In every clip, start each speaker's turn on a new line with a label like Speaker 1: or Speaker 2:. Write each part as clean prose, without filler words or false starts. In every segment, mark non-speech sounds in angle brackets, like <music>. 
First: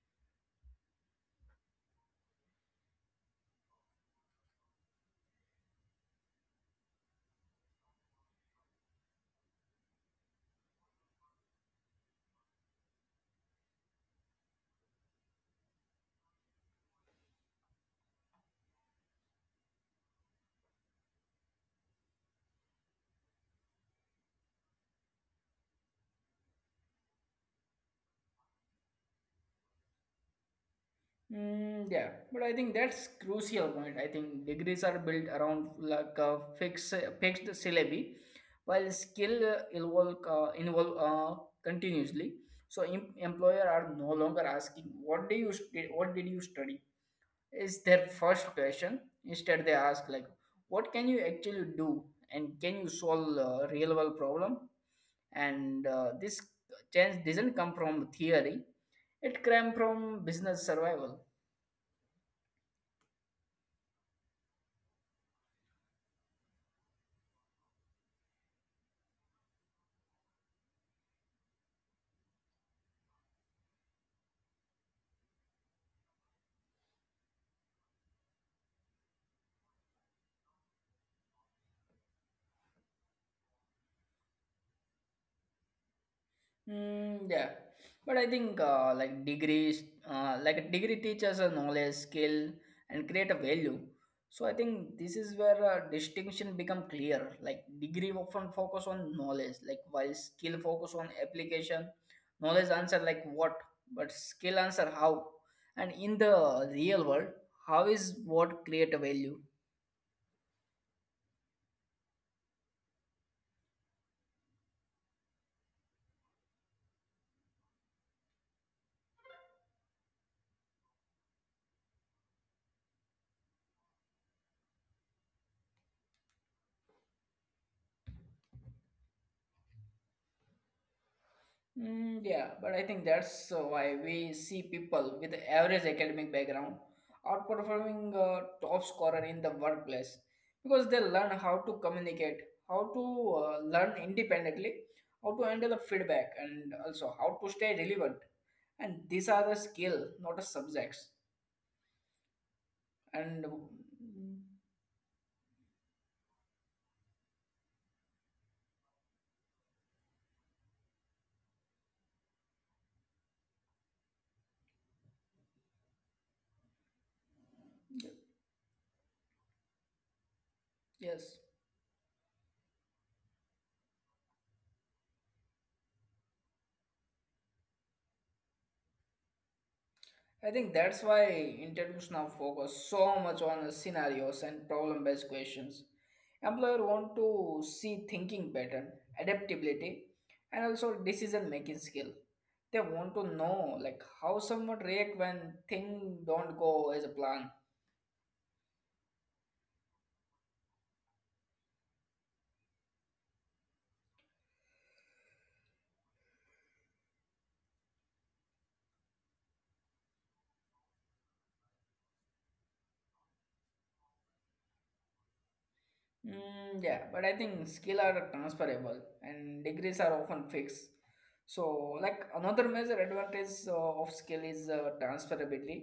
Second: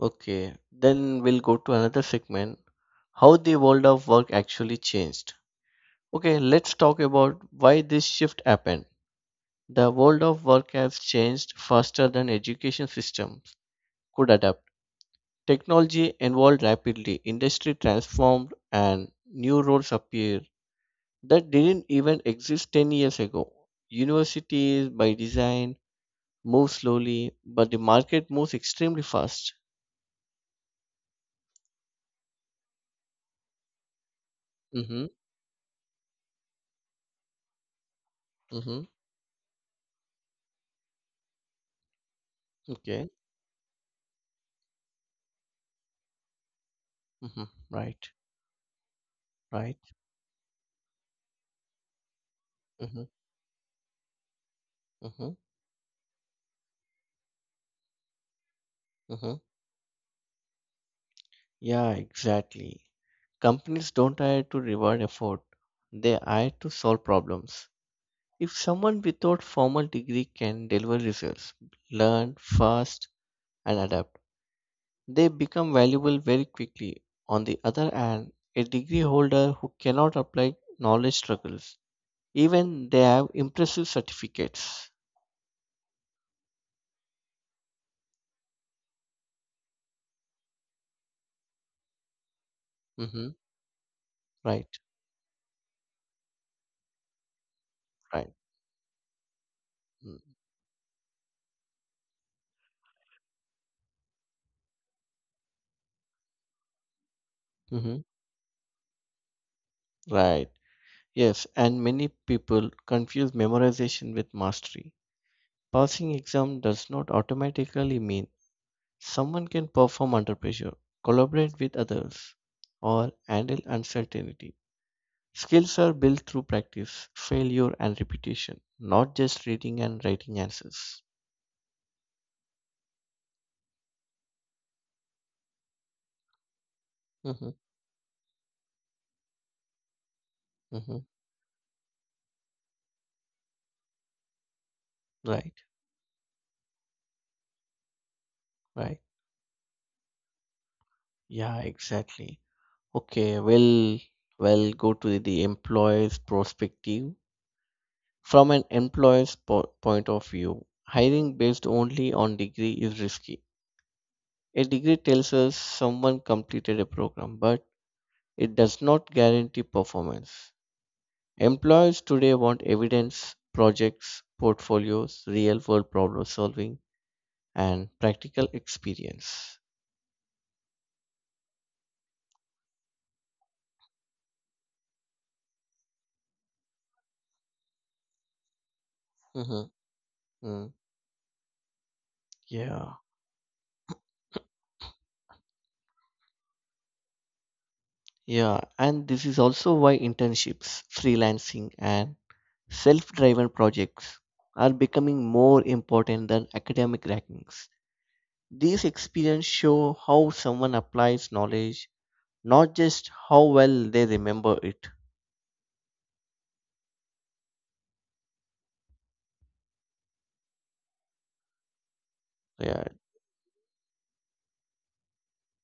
Speaker 1: Okay. Then we'll go to another segment. How the world of work actually changed. Okay, let's talk about why this shift happened. The world of work has changed faster than education systems could adapt. Technology evolved rapidly, industry transformed, and new roles appeared that didn't even exist 10 years ago. Universities, by design, move slowly, but the market moves extremely fast.
Speaker 2: Mm, yeah, but I think that's crucial point. I think degrees are
Speaker 1: Mm-hmm.
Speaker 2: built around like a fixed fixed syllabi,
Speaker 1: Mm-hmm.
Speaker 2: while skill involve continuously. So
Speaker 1: Okay.
Speaker 2: employer are no longer asking what do you what did you study
Speaker 1: Mm-hmm.
Speaker 2: is their
Speaker 1: Right.
Speaker 2: first question. Instead, they
Speaker 1: Right.
Speaker 2: ask like what can you actually do and can you
Speaker 1: Mm-hmm.
Speaker 2: solve a real world problem?
Speaker 1: Mm-hmm.
Speaker 2: And this change doesn't come from theory;
Speaker 1: Mm-hmm.
Speaker 2: it came from business survival.
Speaker 1: Yeah, exactly. Companies don't hire to reward effort. They hire to solve problems. If someone without formal degree can deliver results, learn fast and adapt, they become valuable very quickly. On the other hand, a degree holder who cannot apply knowledge struggles, even they have impressive certificates.
Speaker 2: Mm, yeah, but I think like degrees, like a degree teaches a knowledge, skill, and create a
Speaker 1: Hmm.
Speaker 2: value. So I
Speaker 1: Right,
Speaker 2: think this is where distinction become clear. Like degree
Speaker 1: right.
Speaker 2: often focus on knowledge, like while skill focus on application. Knowledge answer like what, but skill answer how. And in the real world, how
Speaker 1: Mm-hmm.
Speaker 2: is what create a value?
Speaker 1: Right. Yes, and many people confuse memorization with mastery. Passing exam does not automatically mean someone can perform under pressure, collaborate with others, or handle uncertainty. Skills are built through practice, failure, and repetition, not just reading and writing answers.
Speaker 2: Mm, yeah, but I think that's why we see people with average academic background
Speaker 1: Hmm.
Speaker 2: outperforming top scorer in the workplace because they
Speaker 1: Hmm.
Speaker 2: learn how to communicate, how to learn independently, how to
Speaker 1: Right,
Speaker 2: handle the feedback, and also how to stay relevant. And
Speaker 1: right.
Speaker 2: these are the skill, not the subjects.
Speaker 1: Yeah, exactly.
Speaker 2: And
Speaker 1: Okay, well,
Speaker 2: mm,
Speaker 1: well, go to the employer's perspective. From an employer's point of view, hiring based only on degree is risky. A degree tells us someone completed a program, but it does not guarantee performance.
Speaker 2: yes.
Speaker 1: Employers today want evidence, projects, portfolios, real world problem solving, and practical experience.
Speaker 2: I think that's why interviews now focus so much on scenarios and problem-based questions. Employer want to see thinking pattern,
Speaker 1: Mhm.
Speaker 2: adaptability, and
Speaker 1: Mm.
Speaker 2: also decision-making skill. They
Speaker 1: Yeah,
Speaker 2: want to know like how someone react when things don't go as a plan.
Speaker 1: yeah. And this is also why internships, freelancing, and self driven projects are becoming more important than academic rankings. These experiences show how someone applies knowledge, not just how well they remember it.
Speaker 2: Mm, yeah, but I think skill are transferable and degrees are often fixed. So, like another major
Speaker 1: Yeah,
Speaker 2: advantage of skill is transferability,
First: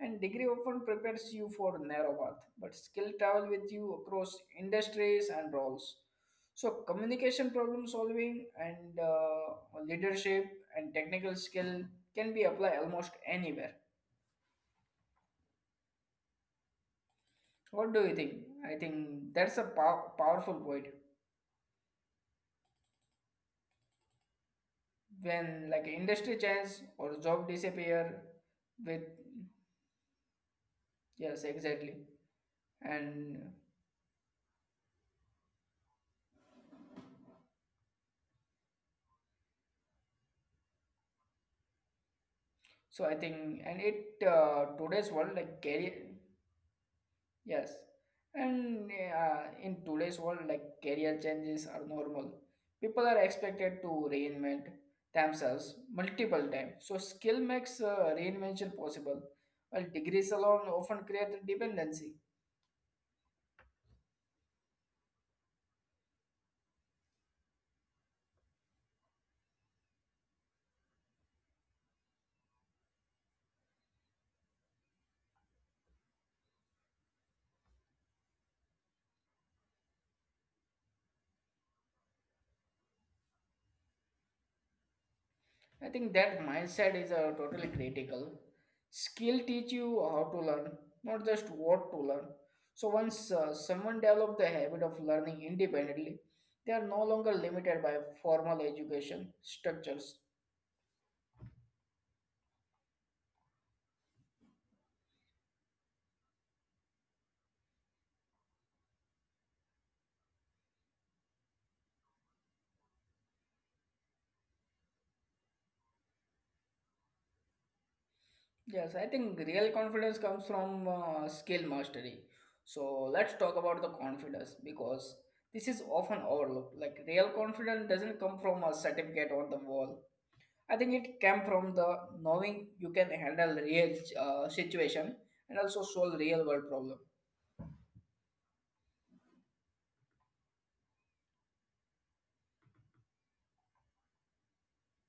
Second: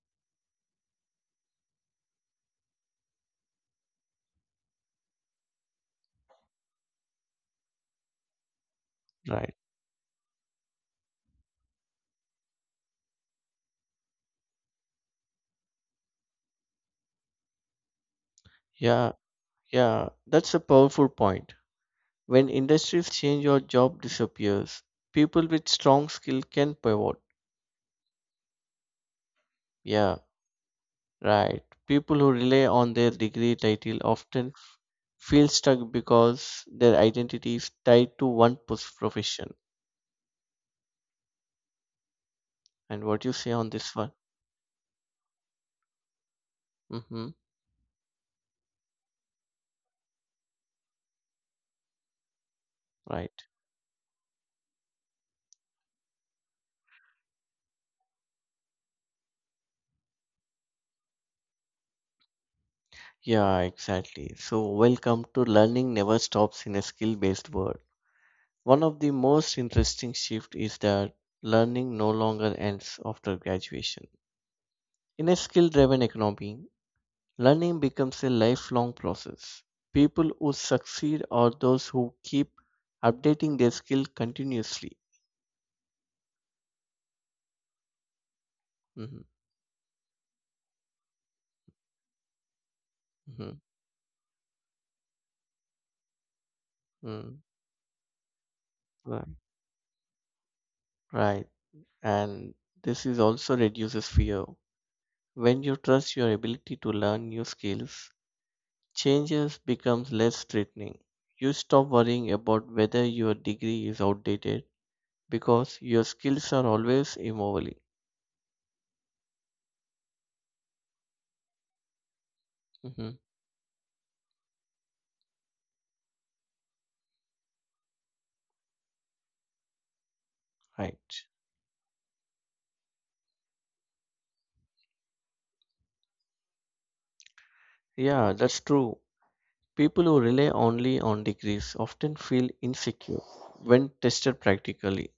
Speaker 2: and degree often prepares you for narrow path, but skill travel with you across industries and roles. So, communication, problem solving, and
Speaker 1: right.
Speaker 2: leadership and technical skill can be applied almost anywhere. What do you think? I
Speaker 1: Yeah,
Speaker 2: think that's a
Speaker 1: yeah. That's a
Speaker 2: powerful point.
Speaker 1: powerful point. When industries change, or job disappears, people with
Speaker 2: When like
Speaker 1: strong
Speaker 2: industry
Speaker 1: skill
Speaker 2: change
Speaker 1: can pivot.
Speaker 2: or job disappear with
Speaker 1: Yeah,
Speaker 2: yes
Speaker 1: right.
Speaker 2: exactly
Speaker 1: People who rely on their degree
Speaker 2: and
Speaker 1: title often feel stuck because their identity is tied to one profession.
Speaker 2: so
Speaker 1: And
Speaker 2: I
Speaker 1: what you
Speaker 2: think
Speaker 1: say on
Speaker 2: and
Speaker 1: this one?
Speaker 2: it today's world like career
Speaker 1: Mm-hmm.
Speaker 2: yes and in today's world like career changes are normal, people are
Speaker 1: Right.
Speaker 2: expected to reinvent themselves multiple times, so skill makes reinvention possible while degrees alone often create dependency.
Speaker 1: Yeah, exactly. So, welcome to Learning Never Stops in a Skill Based World. One of the most interesting shifts is that learning no longer ends after graduation. In a skill driven economy, learning becomes a lifelong process. People who succeed are those who keep updating their skill continuously.
Speaker 2: I think that mindset is totally critical.
Speaker 1: Mhm.
Speaker 2: Skill teach you how to learn, not just what to learn. So once
Speaker 1: Mhm.
Speaker 2: someone develop the habit of learning independently, they are no
Speaker 1: Mm.
Speaker 2: longer limited by formal
Speaker 1: Right.
Speaker 2: education structures.
Speaker 1: Right. And this is also reduces fear. When you trust your ability to learn new skills, changes becomes less threatening. You stop worrying about whether your degree is outdated because your skills are always evolving.
Speaker 2: Yes, I think real confidence comes from skill mastery. So
Speaker 1: Mhm.
Speaker 2: let's talk about the confidence because this is often overlooked. Like real confidence doesn't come from a certificate on the wall. I think
Speaker 1: Right.
Speaker 2: it came from the knowing you can handle real situation and also solve real world problem.
Speaker 1: Yeah, that's true. People who rely only on degrees often feel insecure when tested practically.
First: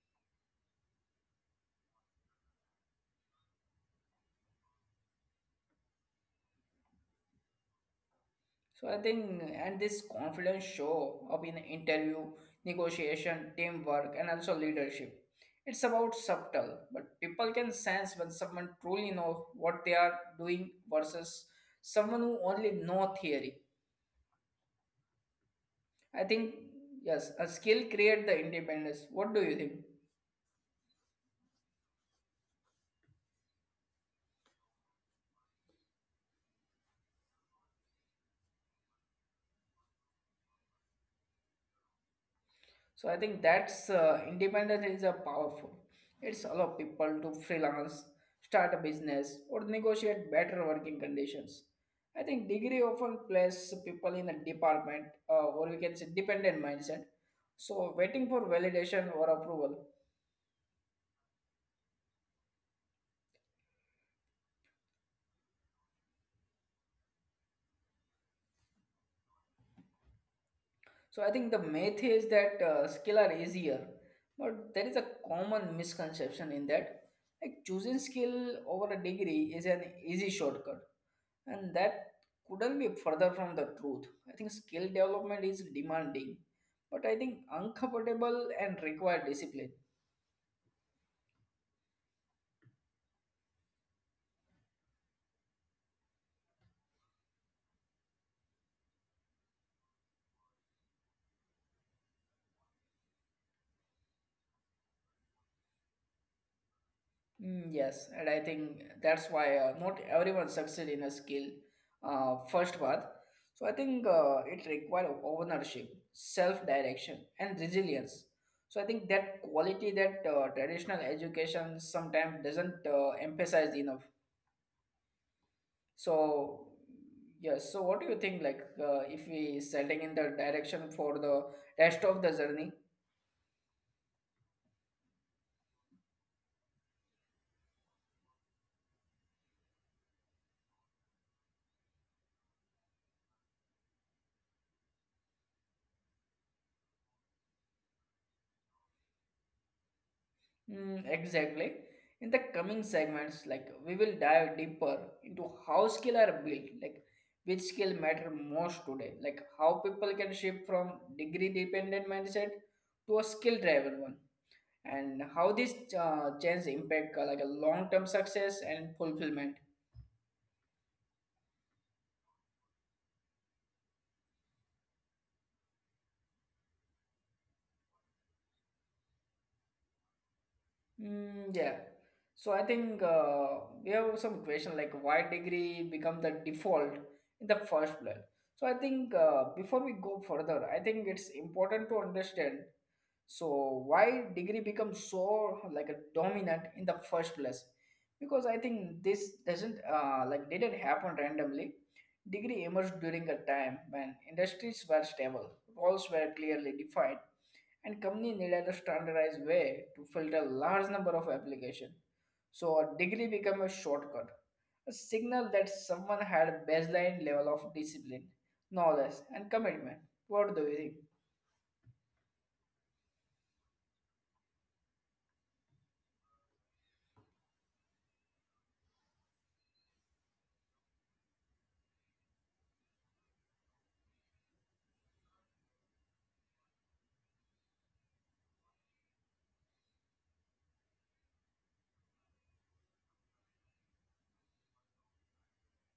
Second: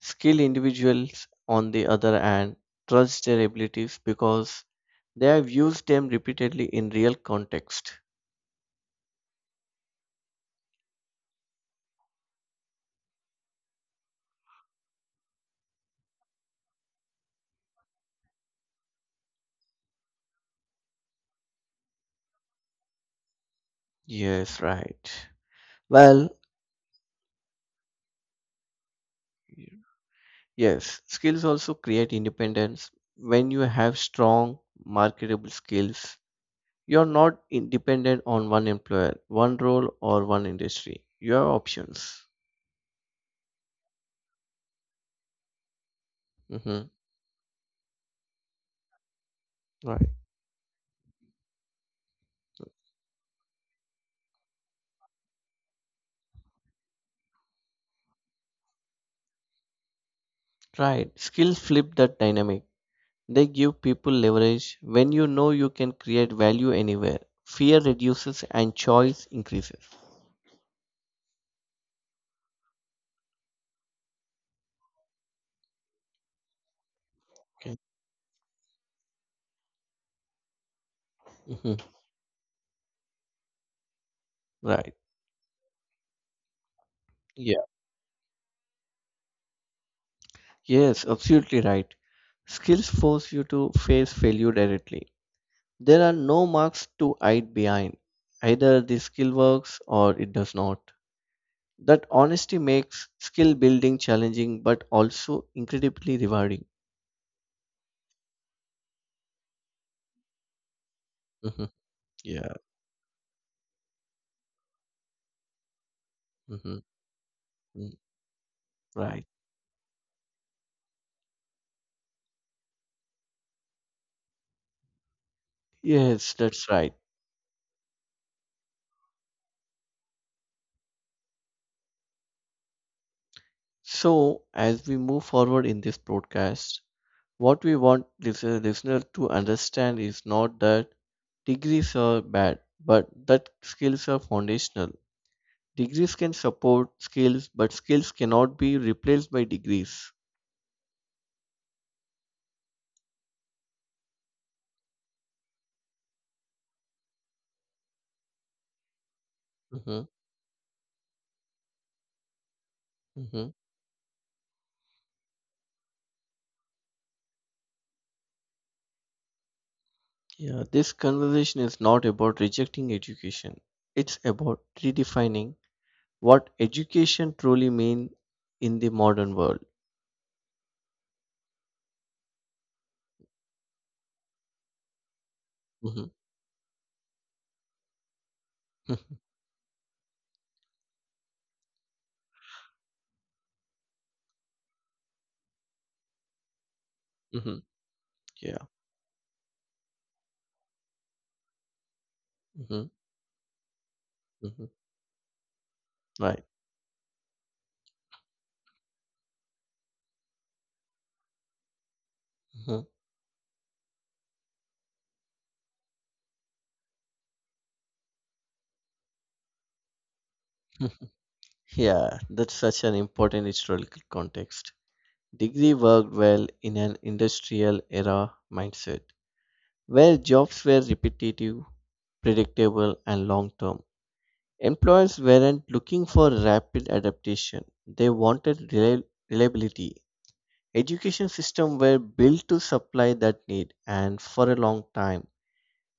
Speaker 1: Skilled individuals, on the other hand, trust their abilities because they have used them repeatedly in real context.
Speaker 2: So I think and this confidence show up in interview, negotiation, teamwork, and also leadership. It's about subtle, but people can sense when someone truly knows what they are doing versus someone who only know theory.
Speaker 1: Yes, right.
Speaker 2: I
Speaker 1: Well,
Speaker 2: think yes, a skill create the independence. What do you think?
Speaker 1: yes, skills also create independence. When you have strong, marketable skills, you're not dependent on one employer, one role, or one industry. You have options.
Speaker 2: So I think that's independence is a powerful. It's allow
Speaker 1: Hmm.
Speaker 2: people to freelance, start a business, or
Speaker 1: Right.
Speaker 2: negotiate better working conditions. I think degree often places people in a department or we can say dependent mindset. So waiting for validation or approval.
Speaker 1: Right. Skills flip that dynamic. They give people leverage when you know you can create value anywhere. Fear reduces and choice increases.
Speaker 2: So I think the myth is that skill are easier, but there is a common misconception in that like
Speaker 1: Okay.
Speaker 2: choosing skill over a degree is an easy shortcut,
Speaker 1: Mhm.
Speaker 2: and that couldn't be further from the truth. I think skill
Speaker 1: Right.
Speaker 2: development is demanding, but I think
Speaker 1: Yeah.
Speaker 2: uncomfortable and require discipline.
Speaker 1: Yes, absolutely right. Skills force you to face failure directly. There are no marks to hide behind. Either the skill works or it does not. That honesty makes skill building challenging but also incredibly rewarding.
Speaker 2: Mm, yes, and I think that's why not everyone succeed in a skill
Speaker 1: Mhm. Yeah.
Speaker 2: first path. So I think it requires ownership,
Speaker 1: Mhm.
Speaker 2: self-direction, and
Speaker 1: Mm.
Speaker 2: resilience. So I think
Speaker 1: Right.
Speaker 2: that quality that traditional education sometimes doesn't emphasize enough.
Speaker 1: Yes, that's
Speaker 2: So
Speaker 1: right.
Speaker 2: yes, so what do you think? Like if we setting in the direction for the rest of the journey,
Speaker 1: So, as we move forward in this broadcast, what we want this listener to understand is not that degrees are bad, but that skills are foundational. Degrees can support skills, but skills cannot be replaced by degrees.
Speaker 2: mm, exactly. In the coming segments, like we will dive deeper into how skill are built, like which skill matter most today, like how
Speaker 1: Hmm.
Speaker 2: people can shift from degree dependent mindset to a
Speaker 1: Hmm.
Speaker 2: skill driven one, and how this change impact like a long term success and fulfillment.
Speaker 1: Yeah, this conversation is not about rejecting education. It's about redefining what education truly means in the modern world.
Speaker 2: Mm, yeah. So I think we have some question like why degree
Speaker 1: Hmm.
Speaker 2: become the default in the first place. So I think before we go further, I think it's important to understand so why degree becomes so like a dominant in the first
Speaker 1: <laughs> Hmm.
Speaker 2: place because I
Speaker 1: Yeah.
Speaker 2: think this doesn't like didn't happen randomly. Degree emerged during a time when
Speaker 1: Mhm.
Speaker 2: industries were stable, roles were
Speaker 1: Right.
Speaker 2: clearly defined, and company needed a standardized way to filter large number of applications. So
Speaker 1: Mhm.
Speaker 2: a degree became a shortcut, a signal that someone had baseline level of discipline, knowledge, and commitment. What do you think?
Speaker 1: <laughs> Yeah, that's such an important historical context. Degree worked well in an industrial era mindset where jobs were repetitive, predictable, and long term. Employers weren't looking for rapid adaptation, they wanted reliability. Education systems were built to supply that need, and for a long time,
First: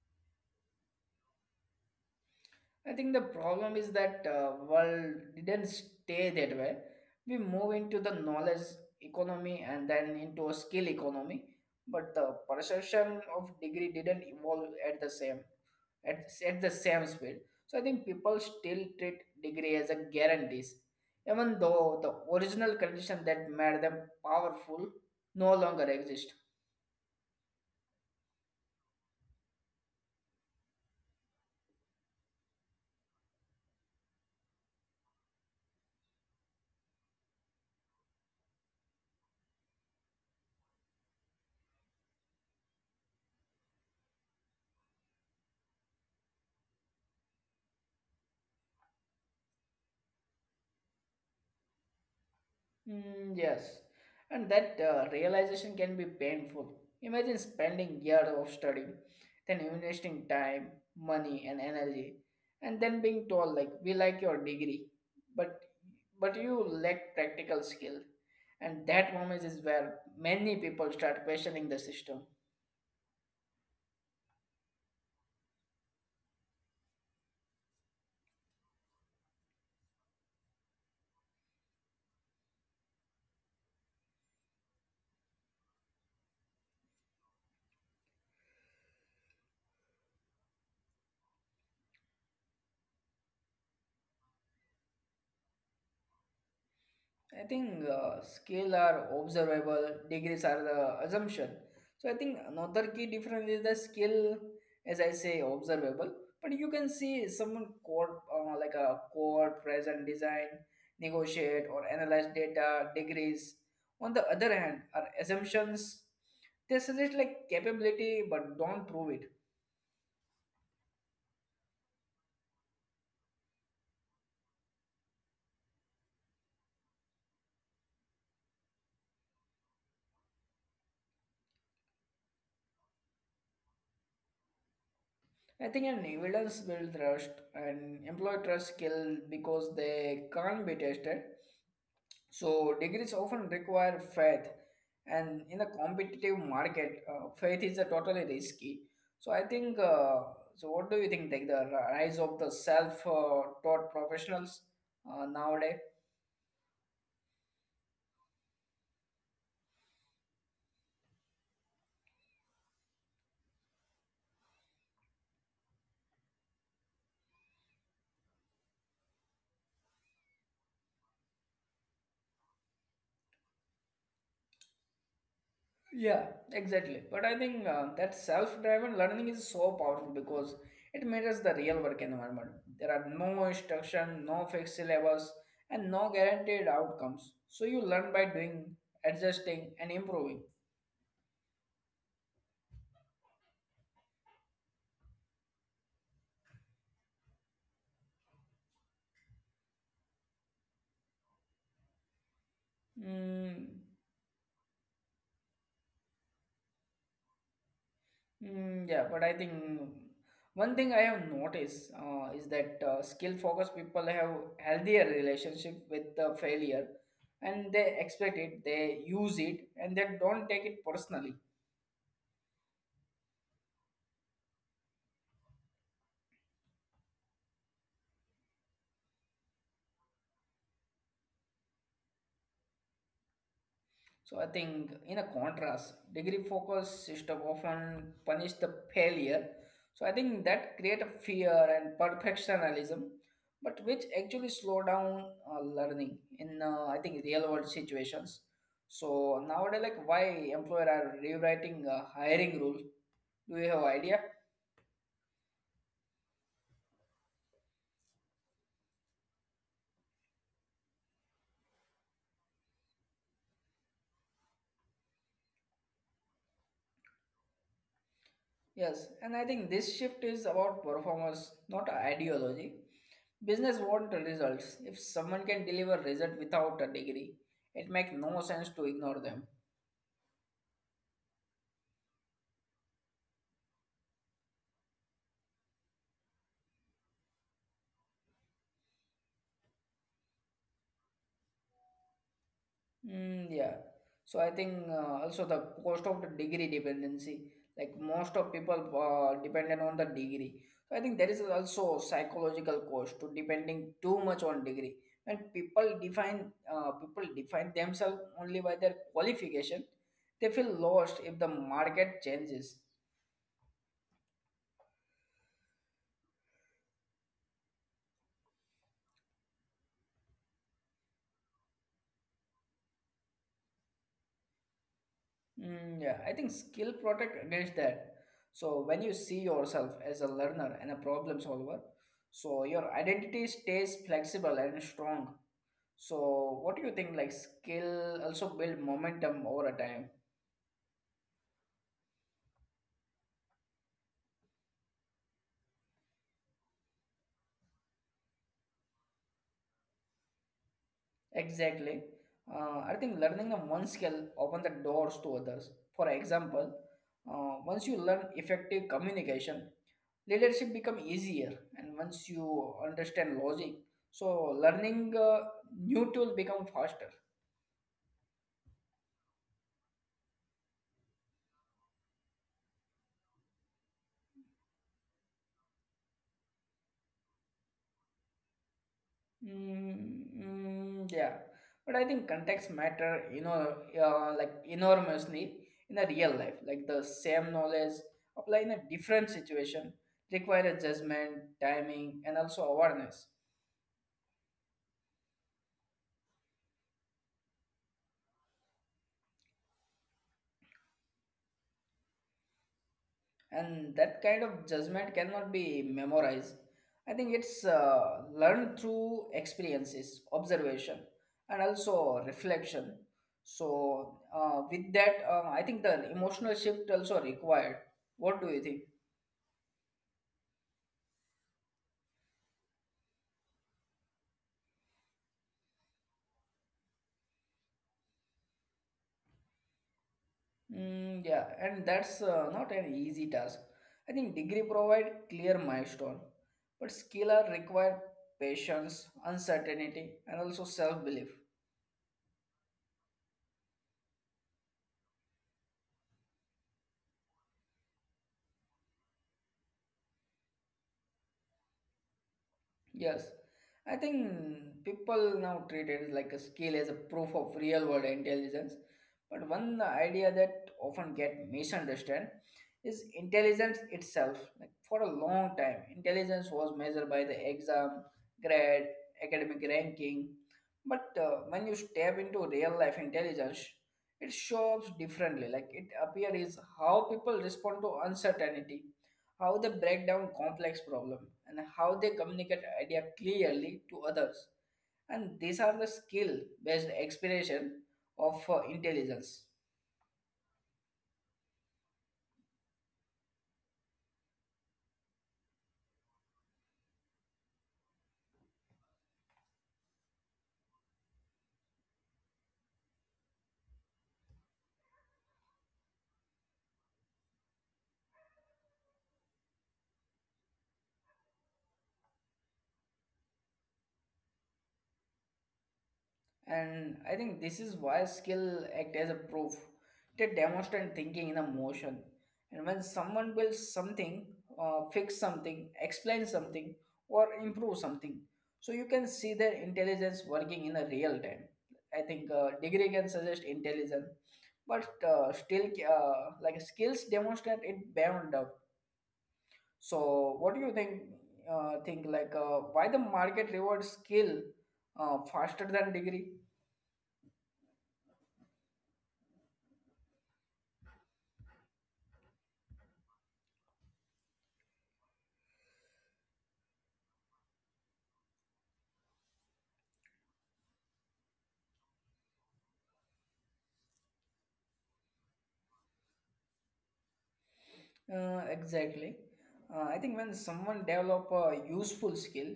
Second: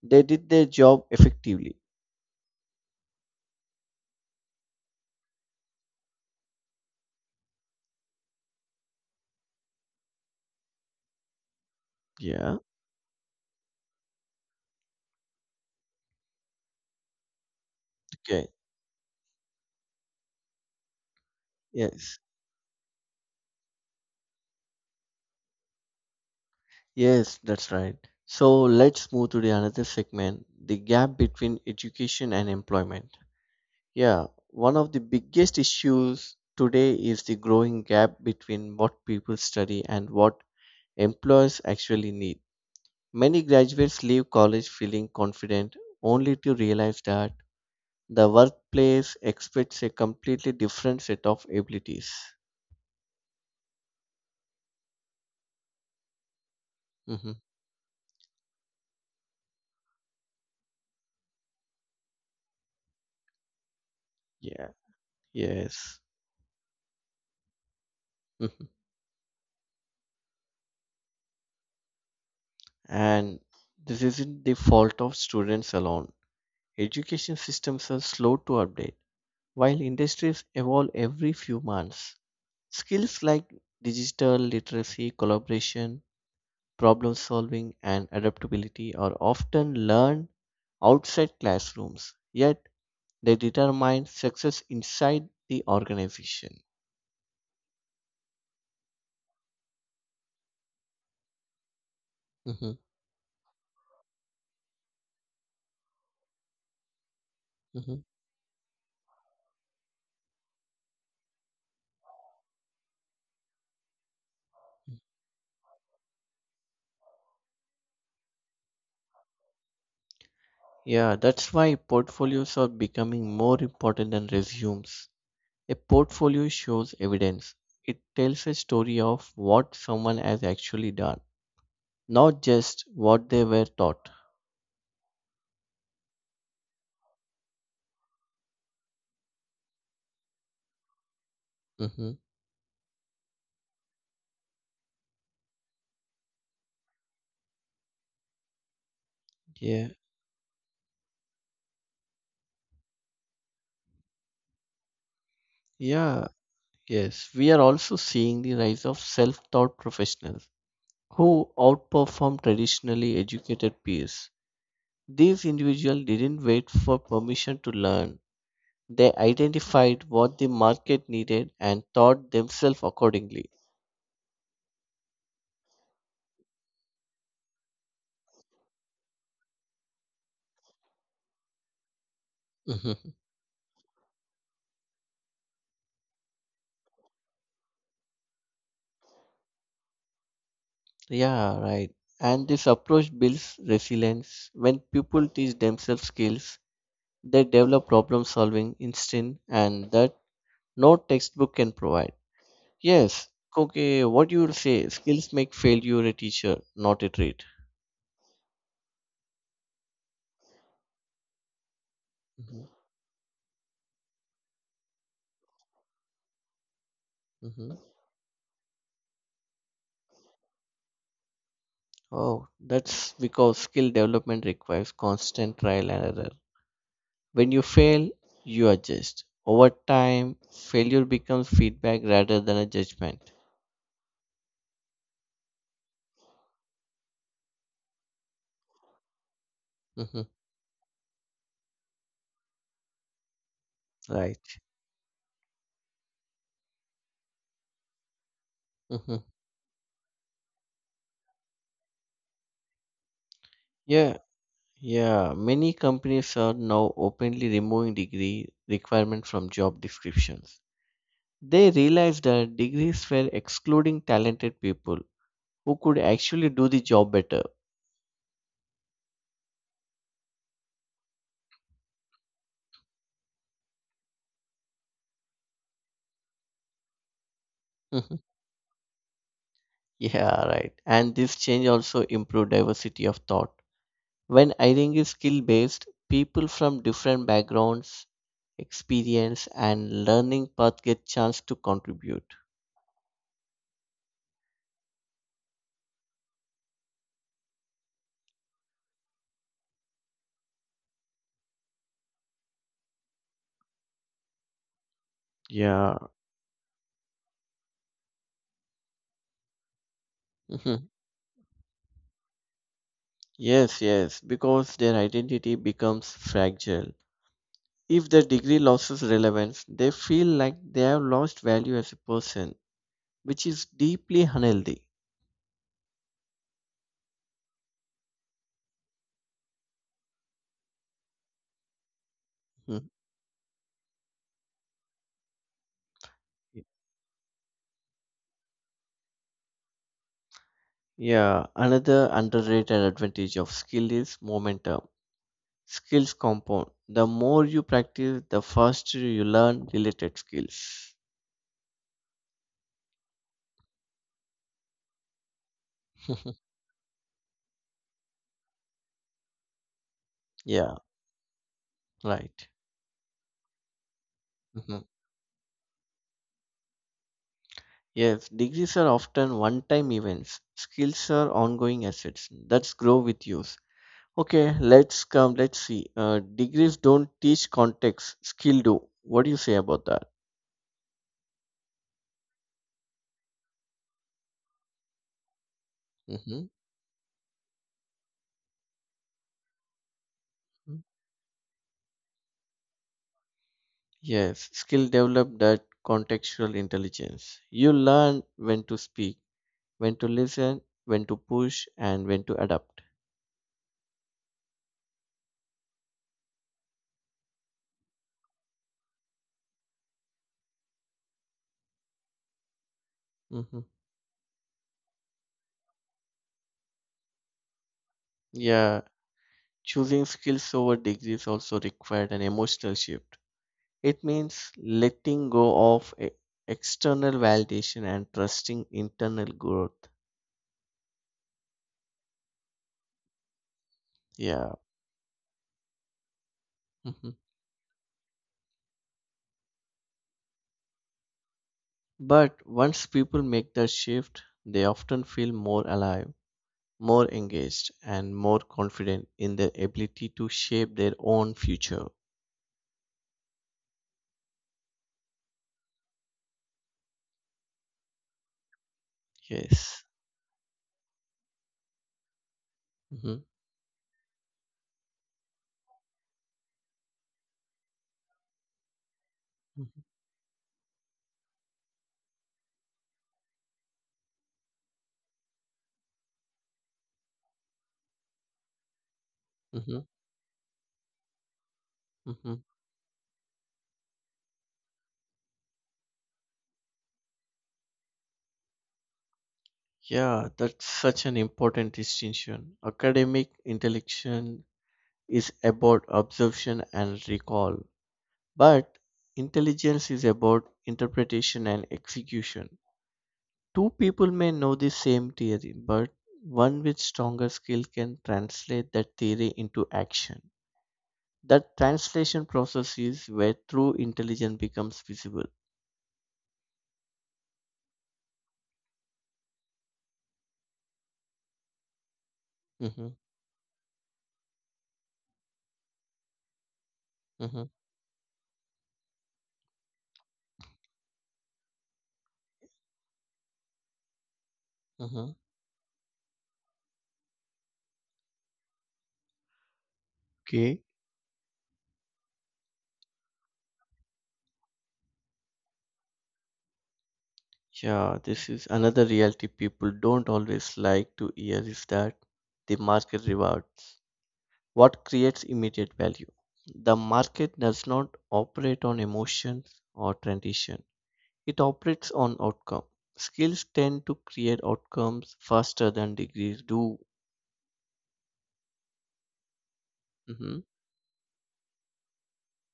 Speaker 1: they did their job effectively.
Speaker 2: I think the problem is that world didn't stay that way. We move into the knowledge economy and then into a skill economy, but the
Speaker 1: Yeah,
Speaker 2: perception of degree didn't evolve at the same. at the same speed. So I think people
Speaker 1: okay,
Speaker 2: still treat degree as a guarantees, even though the
Speaker 1: yes.
Speaker 2: original condition that made them powerful no longer exist.
Speaker 1: Yes, that's right. So let's move to the another segment, the gap between education and employment. Yeah, one of the biggest issues today is the growing gap between what people study and what employers actually need. Many graduates leave college feeling confident only to realize that the workplace expects a completely different set of abilities.
Speaker 2: Mm, yes, and that realization can be painful.
Speaker 1: Hmm.
Speaker 2: Imagine spending years of studying, then investing time, money, and energy, and then being told like we like your
Speaker 1: Yeah,
Speaker 2: degree, but
Speaker 1: yes.
Speaker 2: but you lack practical skill,
Speaker 1: Mhm.
Speaker 2: and that moment is where many people start questioning the system.
Speaker 1: And this isn't the fault of students alone. Education systems are slow to update, while industries evolve every few months. Skills like digital literacy, collaboration, problem solving, and adaptability are often learned outside classrooms, yet they determine success inside the organization.
Speaker 2: I think scale are observable, degrees are the assumption. So I think
Speaker 1: Mhm.
Speaker 2: another key difference is the scale, as I say, observable. But you can see someone
Speaker 1: Mhm.
Speaker 2: code like a code, present design, negotiate or analyze data. Degrees, on the other hand, are assumptions. They suggest like capability but don't prove it.
Speaker 1: Yeah, that's why portfolios are becoming more important than resumes. A portfolio shows evidence. It tells a story of what someone has actually done, not just what they were taught.
Speaker 2: I think an evidence build trust and employee trust skill because they can't be tested.
Speaker 1: Hmm.
Speaker 2: So degrees often require faith, and in a competitive market, faith is a totally risky. So I think.
Speaker 1: Yeah,
Speaker 2: So what do you think? Like the rise of the self-taught professionals nowadays.
Speaker 1: yeah, yes. We are also seeing the rise of self taught professionals who outperform traditionally educated peers. These individuals didn't wait for permission to learn. They identified what the market needed and taught themselves accordingly.
Speaker 2: Yeah, exactly. But I think that self-driven learning is so powerful because it mirrors the real work environment. There are
Speaker 1: Mm-hmm.
Speaker 2: no instruction, no fixed syllabus, and no guaranteed outcomes. So you learn by doing, adjusting, and improving.
Speaker 1: Yeah, right. And this approach builds resilience. When people teach themselves skills, they develop problem solving instinct and that no textbook can provide. Yes,
Speaker 2: Mm,
Speaker 1: okay, what you would say, skills make failure a teacher, not a trait.
Speaker 2: Mm, yeah, but I think one thing I have noticed is
Speaker 1: Hmm.
Speaker 2: that skill-focused people have healthier relationship with the failure, and
Speaker 1: Hmm.
Speaker 2: they expect it, they use it, and they don't take it personally.
Speaker 1: Oh, that's because skill development requires constant trial and error. When you fail, you adjust. Over time, failure becomes feedback rather than a judgment.
Speaker 2: So I think in a contrast, degree focus system often punish the failure. So I
Speaker 1: Hmm.
Speaker 2: think that create a fear and perfectionism, but which actually
Speaker 1: Right.
Speaker 2: slow down learning in I think real world situations.
Speaker 1: Mm-hmm.
Speaker 2: So nowadays, like why employer are rewriting a hiring rule? Do you have idea?
Speaker 1: Yeah, yeah, many companies are now openly removing degree requirement from job descriptions. They realized that degrees were excluding talented people who could actually do the job better. <laughs>
Speaker 2: Yes, and I think this shift is about performance, not ideology. Business want results. If someone can deliver result without a degree, it make
Speaker 1: Mhm.
Speaker 2: no sense to ignore them.
Speaker 1: Yeah, right. And this change also improved diversity of thought. When hiring is skill based, people from different backgrounds, experience, and learning path get chance to contribute.
Speaker 2: Mm, yeah. So I think also the cost of the degree dependency, like most of people dependent on the degree. So I think there is also psychological cost to depending too much on degree. When people
Speaker 1: Yeah.
Speaker 2: define themselves only by their qualification, they
Speaker 1: <laughs>
Speaker 2: feel
Speaker 1: Mhm.
Speaker 2: lost if the market changes.
Speaker 1: Yes, yes, because their identity becomes fragile. If the degree loses relevance, they feel like they have lost value as a person, which is deeply unhealthy.
Speaker 2: Mm, yeah, I think skill protect against that. So when you see yourself as a learner and a problem solver, so
Speaker 1: Mhm.
Speaker 2: your identity stays flexible and strong. So what do you think? Like skill also build momentum over a time.
Speaker 1: Yeah, another underrated advantage of skill is momentum. Skills compound. The more you practice, the faster you learn related skills.
Speaker 2: Exactly. I think learning of one skill open the doors to others. For
Speaker 1: <laughs>
Speaker 2: example, once you learn effective communication, leadership
Speaker 1: Yeah,
Speaker 2: become easier, and once you
Speaker 1: right.
Speaker 2: understand logic, so
Speaker 1: Mhm.
Speaker 2: learning new tools become faster.
Speaker 1: Yes, degrees are often one time events. Skills are ongoing assets that grow with you. Okay, let's come. Let's see. Degrees don't teach context. Skill do. What do you say about
Speaker 2: mm,
Speaker 1: that?
Speaker 2: yeah, but I think context matter, you know, like enormously in a real
Speaker 1: Hmm.
Speaker 2: life, like the same knowledge apply in a different situation, require adjustment, timing, and also awareness.
Speaker 1: Yes, skill develop that contextual intelligence. You learn when to speak, when to listen, when to push, and when to adapt.
Speaker 2: And that kind of judgment cannot be memorized. I think it's learned through experiences, observation, and also reflection.
Speaker 1: Hmm.
Speaker 2: So with that, I think the emotional shift also required. What do you think?
Speaker 1: Yeah, choosing skills over degrees also required an emotional shift. It means letting go of external validation and trusting internal growth.
Speaker 2: Mm, yeah, and that's not an easy task. I think
Speaker 1: Yeah.
Speaker 2: degree provide clear milestone, but
Speaker 1: <laughs>
Speaker 2: skill are required patience, uncertainty, and also self belief.
Speaker 1: But once people make that shift, they often feel more alive, more engaged, and more confident in their ability to shape their own future.
Speaker 2: Yes, I think people now treat it like a skill as a proof of real world intelligence. But one
Speaker 1: Yes.
Speaker 2: idea that often get misunderstood is
Speaker 1: Hmm.
Speaker 2: intelligence itself. Like, for a long time, intelligence was measured by the exam, grade, academic ranking. But when you step into real life intelligence, it shows differently. Like, it appears is how people respond to uncertainty, how they
Speaker 1: Hmm.
Speaker 2: break down complex problem, and how they
Speaker 1: Hmm.
Speaker 2: communicate idea clearly to others. And these are the skill based expression of intelligence.
Speaker 1: Yeah, that's such an important distinction. Academic intelligence is about absorption and recall, but intelligence is about interpretation and execution. Two people may know the same theory, but one with stronger skill can translate that theory into action. That translation process is where true intelligence becomes visible.
Speaker 2: And I think this is why skill act as a proof. They demonstrate thinking in a motion. And when
Speaker 1: Mhm.
Speaker 2: someone builds something, fix something, explain something, or
Speaker 1: Mhm.
Speaker 2: improve something, so you can see their intelligence working in a real time. I think degree can suggest intelligence, but
Speaker 1: Mhm.
Speaker 2: still like, skills demonstrate it beyond up. So what do
Speaker 1: Okay.
Speaker 2: you think? Think like, why the market rewards skill faster than degree?
Speaker 1: Yeah, this is another reality people don't always like to hear is that the market rewards what creates immediate value. The market does not operate on emotions or tradition. It operates on outcome. Skills tend to create outcomes faster than degrees do.
Speaker 2: Exactly. I think when
Speaker 1: Hmm.
Speaker 2: someone develop a useful skill,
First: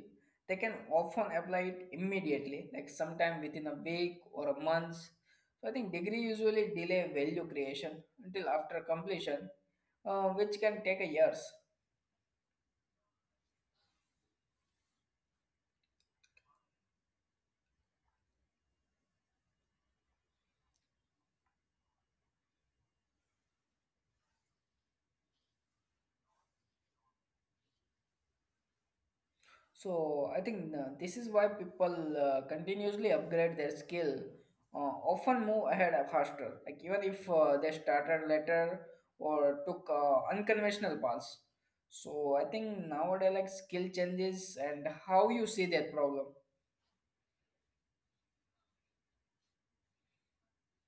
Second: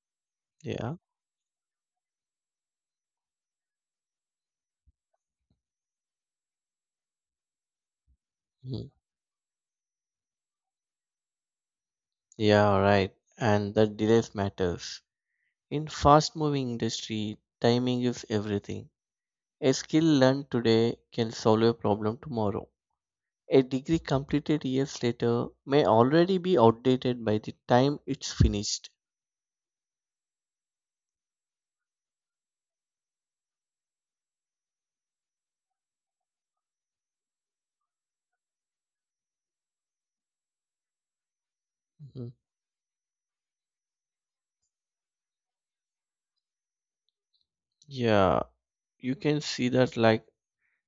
Speaker 2: they can
Speaker 1: Yeah.
Speaker 2: often apply it immediately, like sometime within a week or a month. So I think degree usually delay value creation until after
Speaker 1: Mhm.
Speaker 2: completion, which can take a years.
Speaker 1: Yeah, right. And that delays matters. In fast-moving industry, timing is everything. A skill learned today can solve a problem tomorrow. A degree completed years later may already be outdated by the time it's finished.
Speaker 2: So I think this is why people continuously upgrade their skill, often move ahead faster, like even if they started later or took unconventional paths.
Speaker 1: Mhm.
Speaker 2: So I think nowadays, like, skill changes and how you see that problem.
Speaker 1: Yeah, you can see that, like,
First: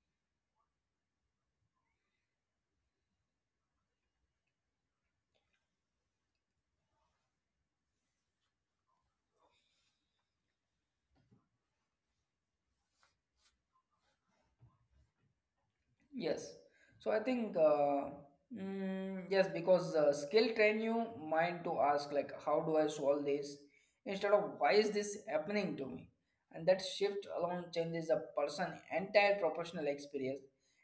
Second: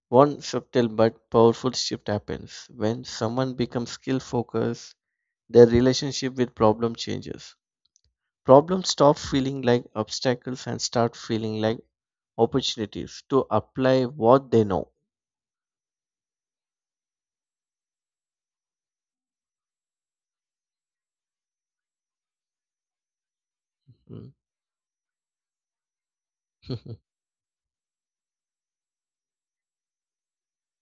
Speaker 1: one subtle but powerful shift happens when someone becomes skill focused, their relationship with problem changes. Problems stop feeling like obstacles and start feeling like opportunities to apply what they know.
Speaker 2: Yes. So I think yes, because skill train you mind to ask like, how do I solve this? Instead
Speaker 1: Mhm.
Speaker 2: of, why is this happening to me? And that
Speaker 1: <laughs>
Speaker 2: shift alone changes a person entire professional experience.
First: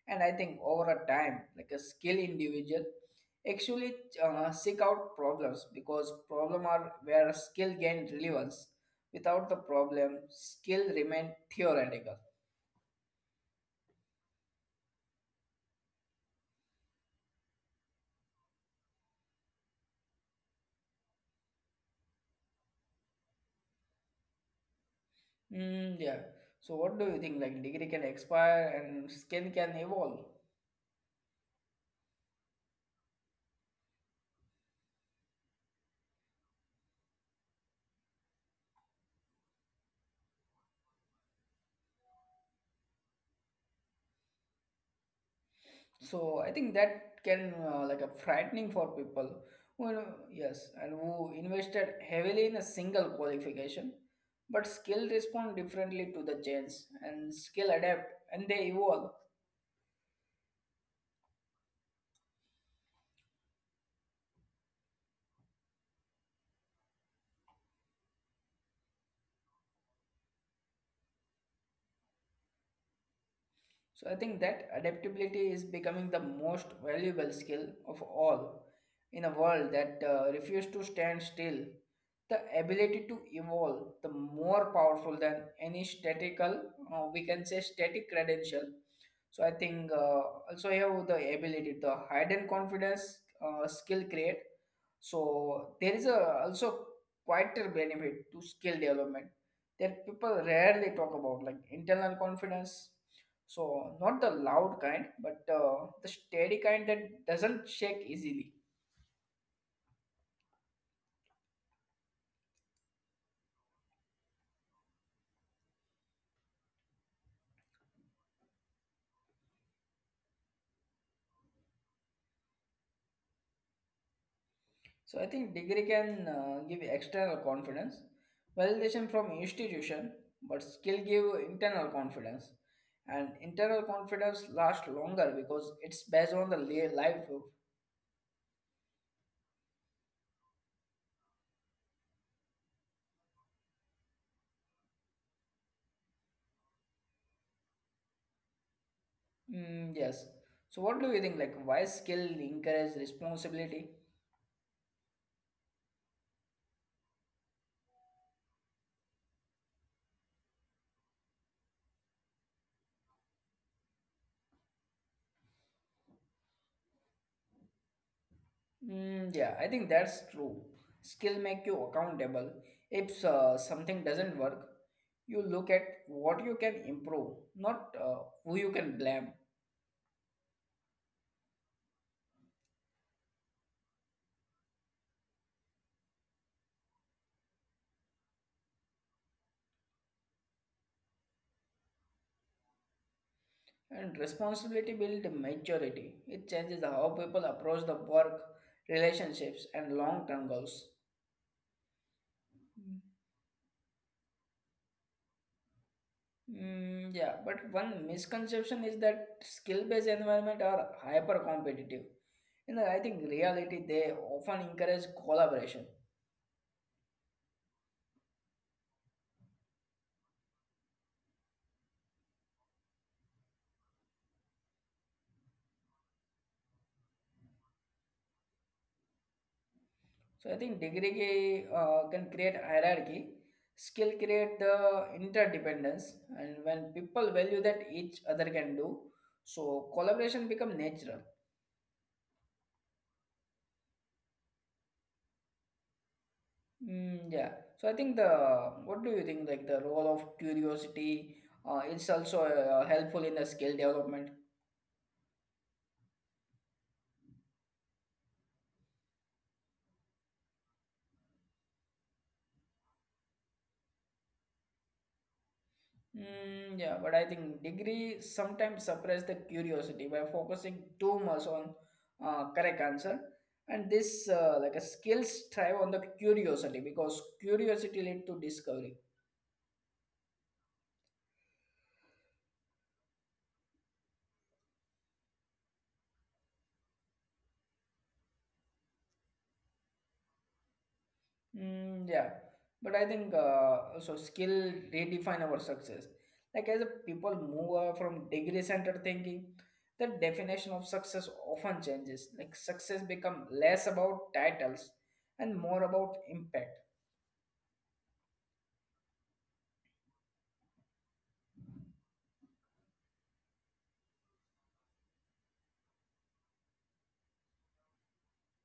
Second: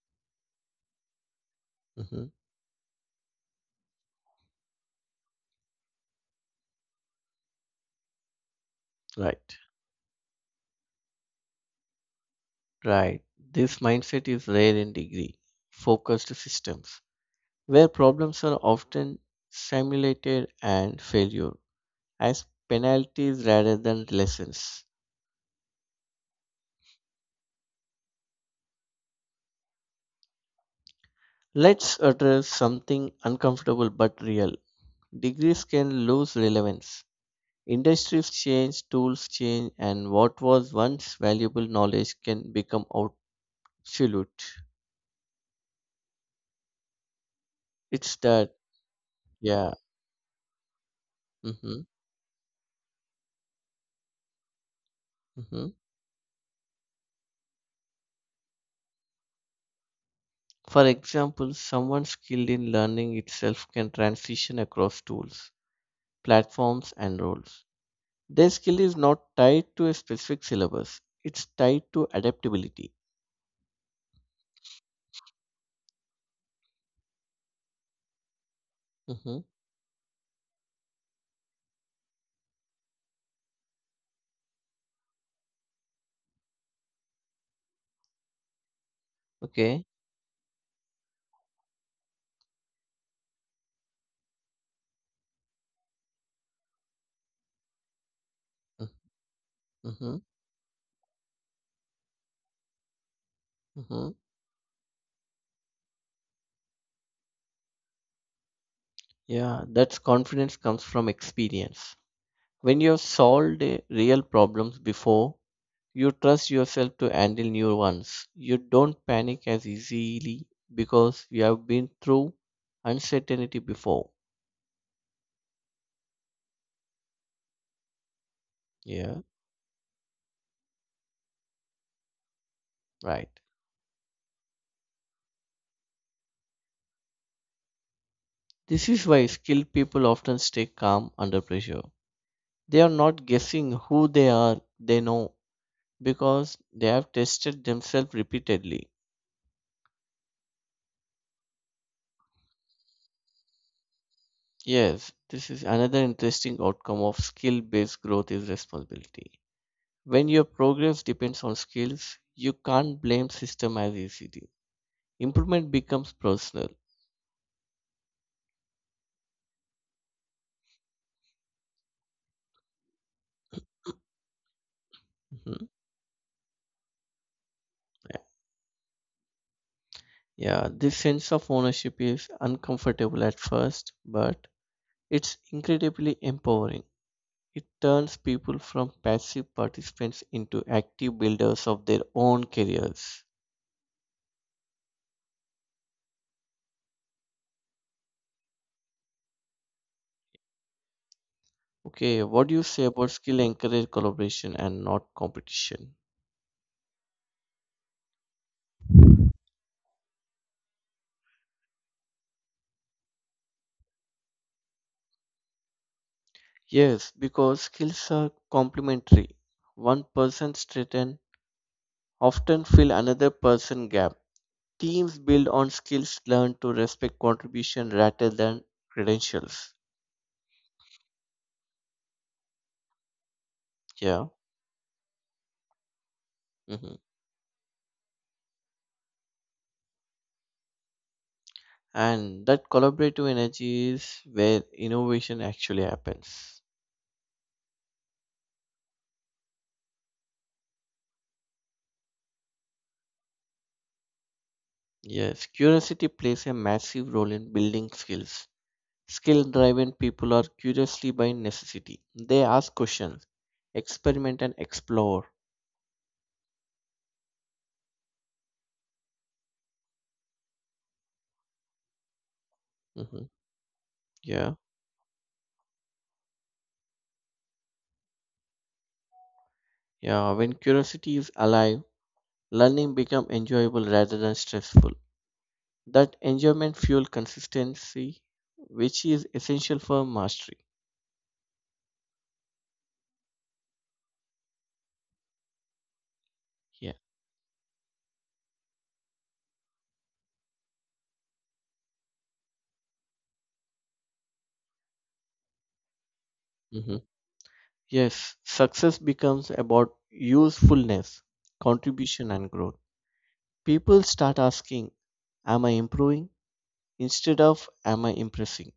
Speaker 2: And I think over a time, like, a skill
Speaker 1: Mhm.
Speaker 2: individual actually seek out problems because problem are where skill gain relevance. Without
Speaker 1: Right,
Speaker 2: the problem, skill remain theoretical.
Speaker 1: right. This mindset is rare in degree focused systems, where problems are often simulated and failure as penalties rather than lessons.
Speaker 2: Mm, yeah. So what do you think? Like, degree can expire and skill can evolve.
Speaker 1: Let's address something uncomfortable but real. Degrees can lose relevance. Industries change, tools change, and what was once valuable knowledge can become obsolete.
Speaker 2: So I think that can like a
Speaker 1: It's that,
Speaker 2: frightening for people.
Speaker 1: yeah.
Speaker 2: Well, yes, and who
Speaker 1: Hmm.
Speaker 2: invested heavily in a single qualification, but skill respond
Speaker 1: Hmm.
Speaker 2: differently to the change, and skill adapt and they evolve.
Speaker 1: For example, someone skilled in learning itself can transition across tools, platforms, and roles. Their skill is not tied to a specific syllabus, it's tied to adaptability.
Speaker 2: So I think that adaptability is becoming the most valuable skill of all in
Speaker 1: Hmm.
Speaker 2: a world that refuses to stand still. The ability to evolve, the more powerful than any statical, we can say static credential. So I
Speaker 1: Okay.
Speaker 2: think also have the ability, the hidden confidence skill create. So there is a also quieter benefit to skill development
Speaker 1: Mm-hmm.
Speaker 2: that
Speaker 1: Mm-hmm.
Speaker 2: people rarely talk about, like internal confidence, so
Speaker 1: Mm-hmm.
Speaker 2: not the loud kind, but the steady kind that doesn't shake easily.
Speaker 1: Yeah, that's confidence comes from experience. When you have solved real problems before, you trust yourself to handle new ones. You don't panic as easily because you have been through uncertainty before.
Speaker 2: So I think degree can give external confidence, validation
Speaker 1: Yeah,
Speaker 2: from institution, but skill give internal confidence.
Speaker 1: right.
Speaker 2: And internal confidence lasts longer because it's based on the life.
Speaker 1: This is why skilled people often stay calm under pressure. They are not guessing who they are, they know because they have tested themselves repeatedly.
Speaker 2: Mm, yes. So what do you think? Like, why skill encourage responsibility?
Speaker 1: Yes, this is another interesting outcome of skill based growth is responsibility. When your progress depends on skills, you can't blame system as ECD. Improvement becomes personal.
Speaker 2: Mm, yeah, I think that's true. Skill make you accountable. If something doesn't work, you
Speaker 1: Mhm.
Speaker 2: look at what you can improve, not
Speaker 1: Yeah,
Speaker 2: who you can blame.
Speaker 1: Yeah, this sense of ownership is uncomfortable at first, but it's incredibly empowering. It turns people from passive participants into active builders of their own careers.
Speaker 2: And responsibility builds maturity. It changes how people approach the work, relationships, and long-term goals.
Speaker 1: Okay, what do you say about skill encourage collaboration and not competition?
Speaker 2: Mm, yeah, but one misconception is that skill-based environment are hyper-competitive. You know, I think reality they often encourage collaboration.
Speaker 1: Yes, because skills are complementary. One person's strength often fill another person gap. Teams build on skills learned to respect contribution rather than credentials.
Speaker 2: So I think degree can create hierarchy, skill
Speaker 1: Yeah.
Speaker 2: create the interdependence, and when
Speaker 1: Hmm.
Speaker 2: people value that each other can do, so collaboration become natural.
Speaker 1: And that collaborative energy is where innovation actually happens.
Speaker 2: Mm, yeah. So I think the what do you think, like, the role of curiosity is also helpful in the skill development.
Speaker 1: Yes, curiosity plays a massive role in building skills. Skill driven people are curiously by necessity. They ask questions, experiment, and explore.
Speaker 2: Mm, yeah, but I think degree sometimes suppress the curiosity by focusing too much on correct answer.
Speaker 1: Hmm.
Speaker 2: And this
Speaker 1: Yeah.
Speaker 2: like, a skills thrive on the curiosity because curiosity lead to discovery.
Speaker 1: Yeah, when curiosity is alive, learning becomes enjoyable rather than stressful. That enjoyment fuel consistency, which is essential for mastery.
Speaker 2: Mm, yeah, but I think so skill redefine our success. Like, as
Speaker 1: Yeah.
Speaker 2: people move away from degree centered thinking, the definition of success often changes. Like, success become less about titles and more about impact.
Speaker 1: Hmm. Yes, success becomes about usefulness, contribution, and growth. People start asking, am I improving? Instead of am I impressing?